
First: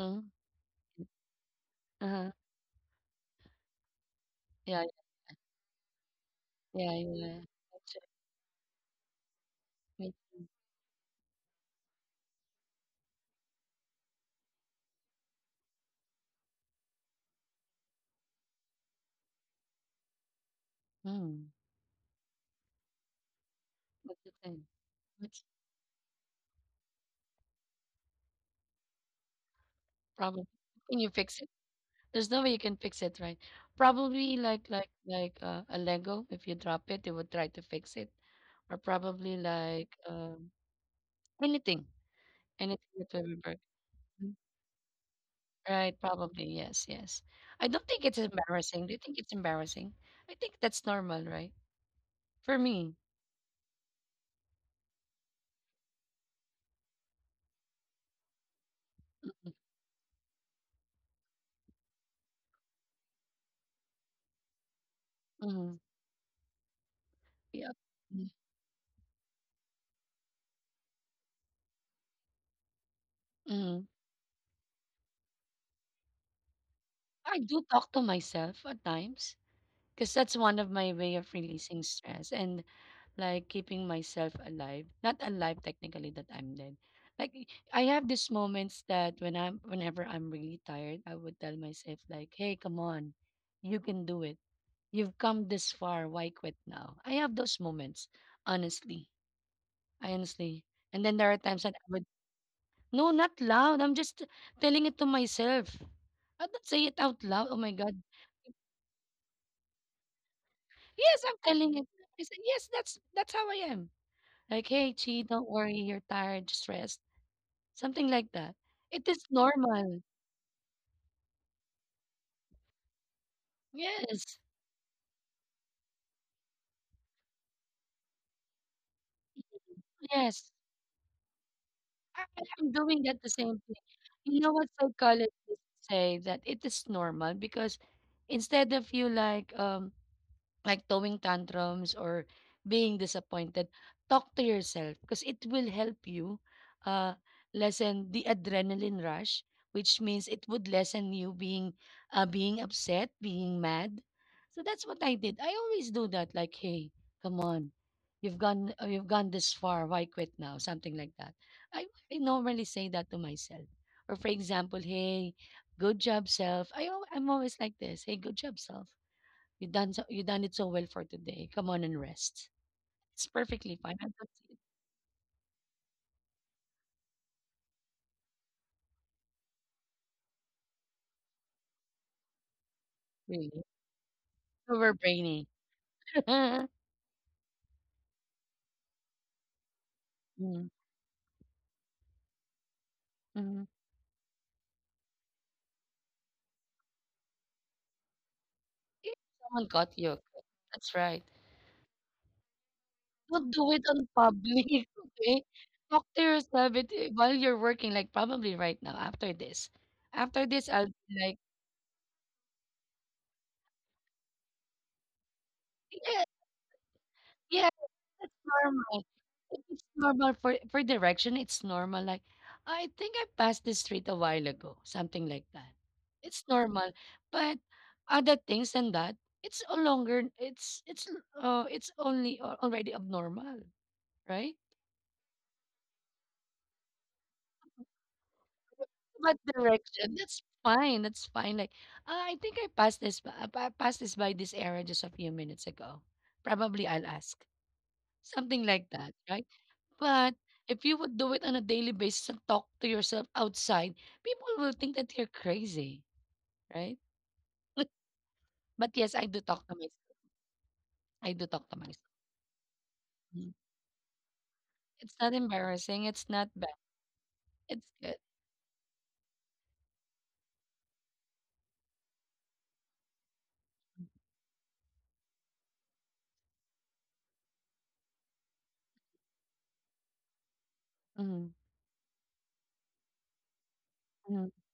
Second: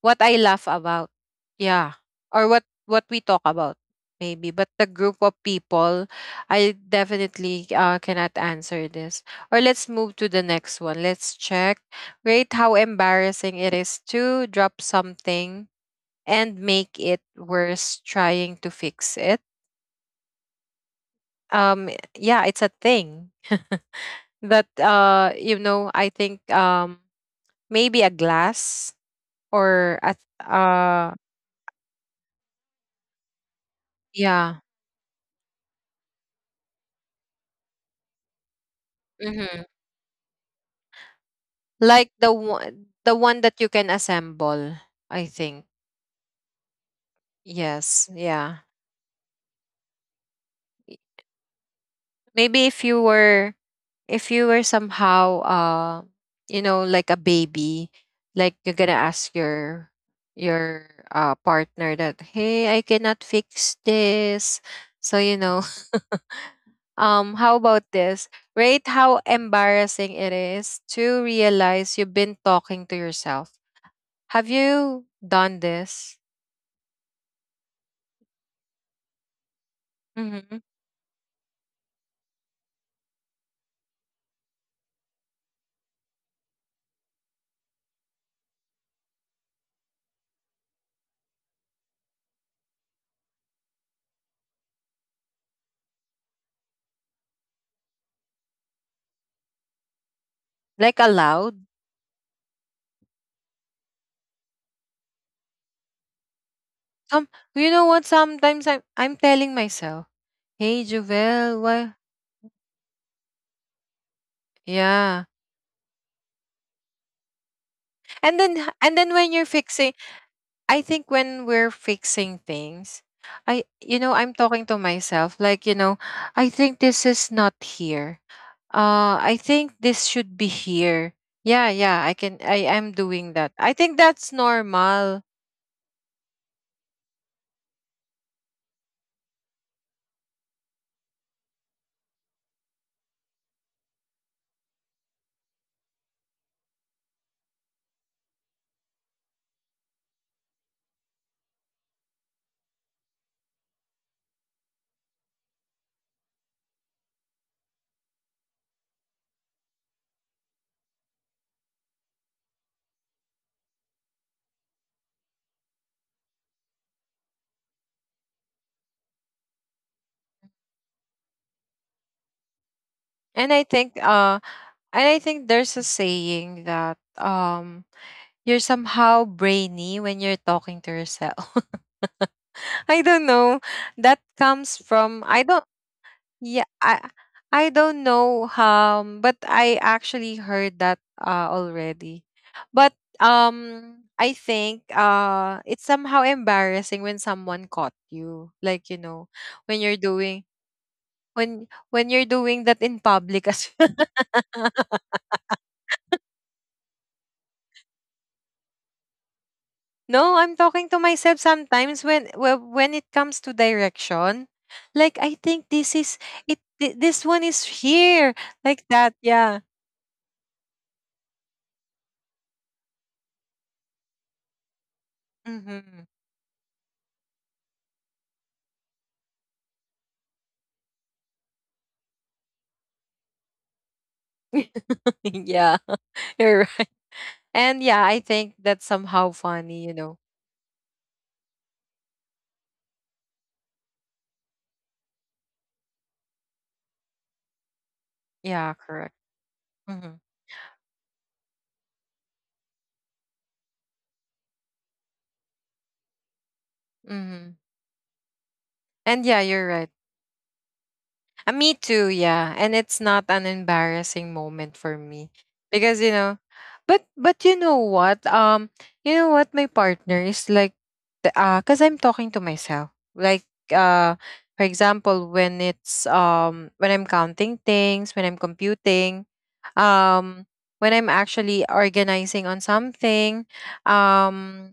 S1: what I laugh about. Yeah.
S2: Uh-huh.
S1: Or what we talk about maybe, but
S2: Yeah,
S1: the group of people, I
S2: yeah, yeah.
S1: definitely,
S2: That's right.
S1: cannot answer this. Or let's
S2: Me
S1: move to the
S2: too.
S1: next one. Let's check, rate how embarrassing it is to drop something and make it worse trying to fix it.
S2: Mm.
S1: Um yeah, it's a thing.
S2: That's the thing.
S1: That you know, I think, maybe a glass or
S2: Probably.
S1: a
S2: Can you fix it? There's no way you can fix it, right? Probably like like
S1: yeah.
S2: like uh, a Lego. If you drop it, it would try to fix it, or probably like
S1: Hmm.
S2: anything,
S1: Like the
S2: anything that will be
S1: one,
S2: broken.
S1: that you
S2: Mhm.
S1: can assemble, I
S2: Right?
S1: think.
S2: Probably yes, yes. I don't think it's
S1: Yes,
S2: embarrassing.
S1: yeah.
S2: Do you think it's embarrassing? I think that's normal,
S1: Y-
S2: right? For
S1: Maybe
S2: me.
S1: if you were, if you were somehow, you know, like a baby. Like, you're gonna ask your, partner that, hey, I cannot fix this, so you know.
S2: Mm-hmm.
S1: How
S2: Yeah.
S1: about this? Rate how embarrassing it is to realize you've been talking to yourself.
S2: Mm-hmm.
S1: Have you done this?
S2: I do talk to myself at times because that's one of
S1: Hmm.
S2: my way of releasing stress. And like keeping myself alive, not alive technically, that I'm dead. Like, I have these moments that when I'm whenever I'm really tired, I would tell myself, like, "Hey, come on, you can do it. You've come this far, why quit now?" I have those moments, honestly. I honestly And then there are
S1: Like,
S2: times that I
S1: aloud?
S2: would. No, not loud, I'm just telling it to myself. I don't say it out loud, oh
S1: Some,
S2: my God.
S1: you know what? Sometimes I'm telling myself, "Hey,
S2: Yes, I'm telling
S1: Jovel,
S2: it.
S1: why?"
S2: I said, yes, that's how I am. Like, "Hey, Chi,
S1: Yeah,
S2: don't worry, you're tired, just rest." Something like
S1: and
S2: that.
S1: then,
S2: It is
S1: when you're
S2: normal.
S1: fixing, I think when we're fixing things, I, you know,
S2: Yes,
S1: I'm talking to myself like, I think this is not here. I think this should
S2: yes.
S1: be here. Yeah, yeah, I
S2: I,
S1: can,
S2: I'm
S1: I am
S2: doing that the
S1: doing that.
S2: same thing.
S1: I think that's
S2: You know what
S1: normal.
S2: psychologists say? That it is normal, because instead of you, like, like throwing tantrums or being disappointed, talk to yourself, because it will help you uh, lessen the adrenaline rush, which means it would lessen you being, being upset, being mad. So that's what I did. I always do that. Like, "Hey, come on, you've gone, you've gone this far. Why quit now?" Something like that. I, I normally say that to myself. Or, for example, "Hey, good job, self." I'm always like this. "Hey, good job, self, you done so, you done it so well for today. Come on and rest." It's
S1: And I
S2: perfectly fine.
S1: think
S2: I don't
S1: uh
S2: see it
S1: and I think there's a saying that you're somehow brainy when you're talking to yourself. I don't
S2: really
S1: know. That comes from,
S2: overbraining.
S1: I don't. Yeah, I don't know, but I actually
S2: mm
S1: heard that already. But
S2: mm.
S1: I think it's somehow embarrassing when someone caught you. Like, you
S2: If
S1: know,
S2: someone
S1: when
S2: caught
S1: you're
S2: you, okay.
S1: doing,
S2: That's right.
S1: when you're doing that in
S2: Don't
S1: public
S2: do
S1: as
S2: it on public, okay? Talk to yourself it, eh, while you're working, like probably right now after this.
S1: No,
S2: After
S1: I'm
S2: this, I'll
S1: talking to
S2: be like,
S1: myself sometimes when when it comes to direction. Like, I think this is it, this one is
S2: yeah, that's
S1: here, like
S2: normal.
S1: that.
S2: If
S1: Yeah.
S2: it's normal for direction, it's normal. Like, I think I passed this street a while ago, something like that.
S1: Mhm.
S2: It's normal. But other things than that, it's no longer. It's it's only, already abnormal, right?
S1: Yeah. You're. And yeah, I think that's somehow
S2: But
S1: funny, you
S2: direction,
S1: know.
S2: that's fine. That's fine. Like, "Ah, I think I passed this. I passed this by this area just a few minutes ago. Probably I'll ask," something
S1: Yeah,
S2: like
S1: correct.
S2: that, right?
S1: Hmm.
S2: But if you would do it on a daily basis and talk to yourself outside, people will think that you're crazy, right?
S1: Hmm.
S2: But yes,
S1: And
S2: I
S1: yeah,
S2: do talk
S1: you're
S2: to
S1: right.
S2: myself. I do talk
S1: Me
S2: to myself.
S1: too. Yeah, and it's not an
S2: Mhm.
S1: embarrassing moment for
S2: It's
S1: me
S2: not
S1: because,
S2: embarrassing.
S1: you
S2: It's
S1: know,
S2: not bad.
S1: but, you know
S2: It's good.
S1: what? You know what? My partner is like, cause I'm talking to myself. Like, uh, for example, when it's, when I'm counting things, when I'm computing, um, when I'm
S2: Mhm,
S1: actually organizing on something,
S2: mhm,
S1: um,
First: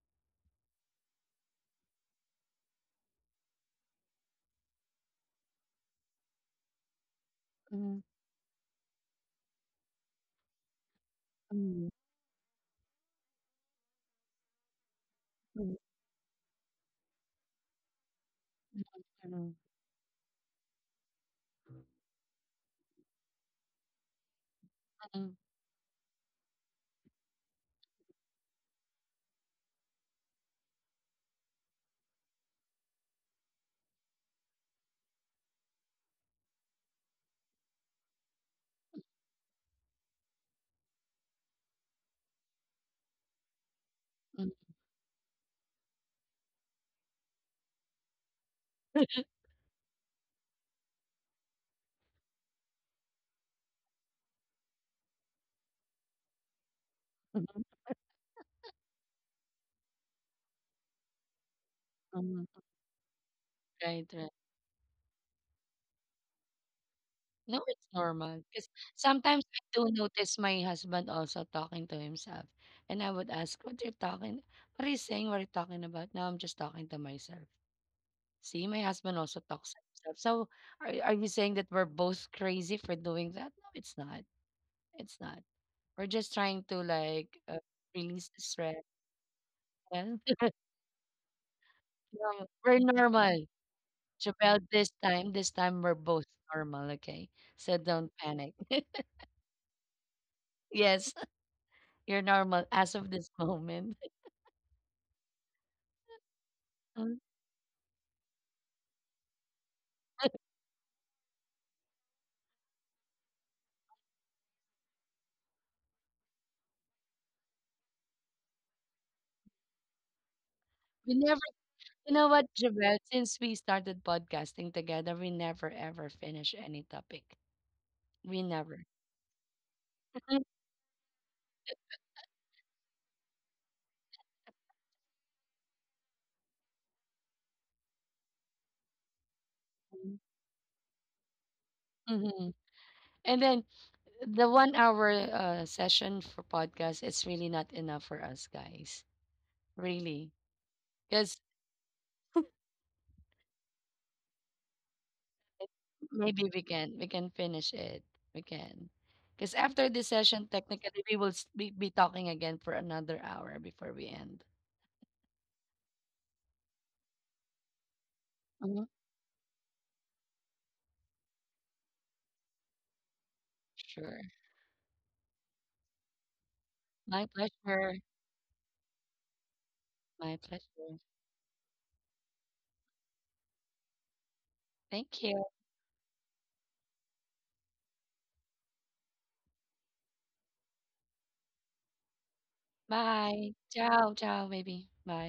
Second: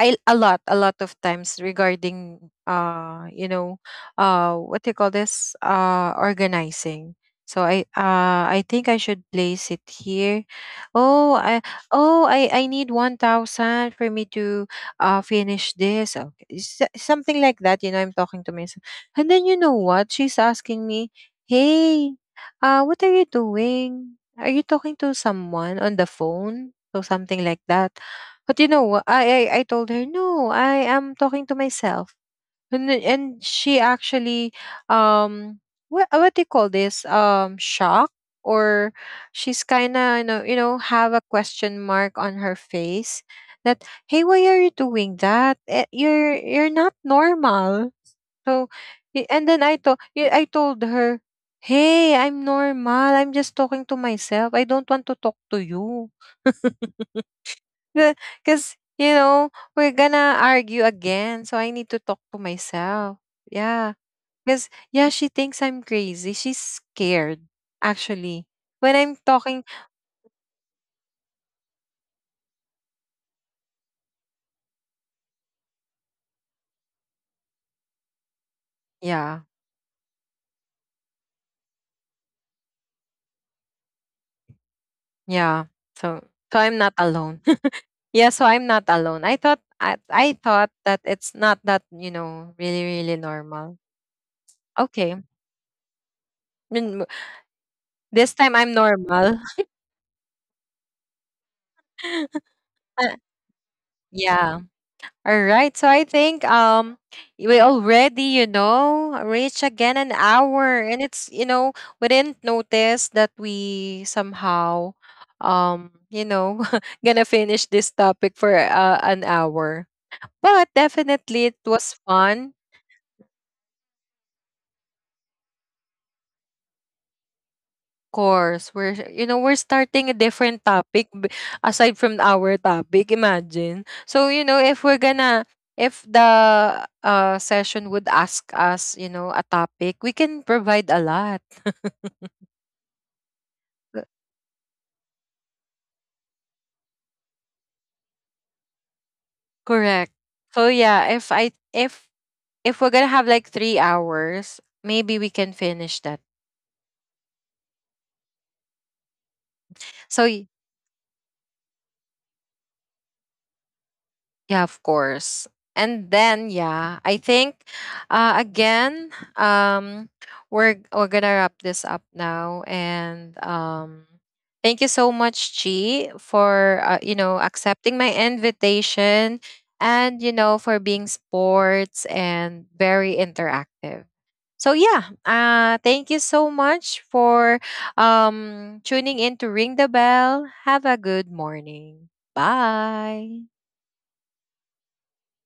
S1: I a lot of times regarding, you know, what do you call this? Uh, organizing. So I,
S2: mhm,
S1: I think I should place it here. Oh I
S2: mhm,
S1: oh, I need 1,000 for me to finish
S2: mhm,
S1: this. Okay. Something like that, you know, I'm talking to myself. And then,
S2: mhm,
S1: you know what? She's asking me, hey, what are you doing? Are you talking to
S2: mhm,
S1: someone on the phone? So something like that. But you know, I told her, "No, I am talking to myself." And she actually, um what, do you call this? Um, shock. Or she's kind of, you know, you know, have a question mark on her face. That, hey, why
S2: mhm,
S1: are you doing that? Eh, you're not normal. So and then, I told her, hey, I'm normal, I'm just talking to myself, I don't want to talk to you
S2: mhm,
S1: because, you know, we're gonna argue again. So I need to talk to
S2: mhm.
S1: myself. Yeah.
S2: Right, right.
S1: Because, yeah, she thinks I'm crazy. She's scared,
S2: No, it's normal.
S1: actually.
S2: Because
S1: When I'm
S2: sometimes I
S1: talking,
S2: do notice my husband also talking to himself. And I would ask, "What are you talking? What are you saying? What are you talking about?" "Now I'm just talking to myself." See, my husband
S1: yeah,
S2: also talks to himself. So, are you saying that we're both crazy for doing that? No, it's not. It's not.
S1: yeah.
S2: We're
S1: So,
S2: just
S1: so
S2: trying
S1: I'm
S2: to,
S1: not
S2: like,
S1: alone.
S2: release
S1: Yeah,
S2: the
S1: so I'm
S2: stress.
S1: not alone. I thought,
S2: And
S1: I thought that it's not that, you know,
S2: we're
S1: really, really
S2: normal.
S1: normal.
S2: Jabel,
S1: Okay.
S2: this time we're both normal,
S1: Then,
S2: okay? So don't
S1: this
S2: panic.
S1: time I'm normal.
S2: Yes, you're normal as of
S1: Uh,
S2: this moment.
S1: yeah. All right. So I think
S2: Um,
S1: we already, you know, reach again an hour and it's, you know, we didn't notice that we somehow, you know, gonna finish this topic for, an hour. But
S2: We never,
S1: definitely it was
S2: you know what,
S1: fun.
S2: Jabel, since we started podcasting together, we never ever finish any topic. We never.
S1: Course, we're, you know, we're starting a different topic, aside from our topic. Imagine. So you know, if we're gonna, if the, session would ask us, you know, a topic, we can provide a lot.
S2: Mhm. And then
S1: C-
S2: the 1 hour session for podcast is really not enough for us guys,
S1: Correct.
S2: really,
S1: So yeah, if
S2: because
S1: I, if we're gonna have like 3 hours, maybe we can finish that.
S2: maybe we can finish it. We can, because after this
S1: So
S2: session technically we will be talking again for another hour before we end.
S1: yeah, of course. And then yeah, I think,
S2: Mhm.
S1: again, um, we're gonna wrap this up now, and um,
S2: Sure.
S1: thank you so much, Chi, for,
S2: My
S1: you know,
S2: pleasure.
S1: accepting my invitation and,
S2: My
S1: you know, for
S2: pleasure.
S1: being sports and very interactive. So yeah,
S2: Thank you.
S1: thank you so much for, um, tuning in to Ring the Bell. Have a good morning. Bye.
S2: Bye, ciao ciao, baby. Bye.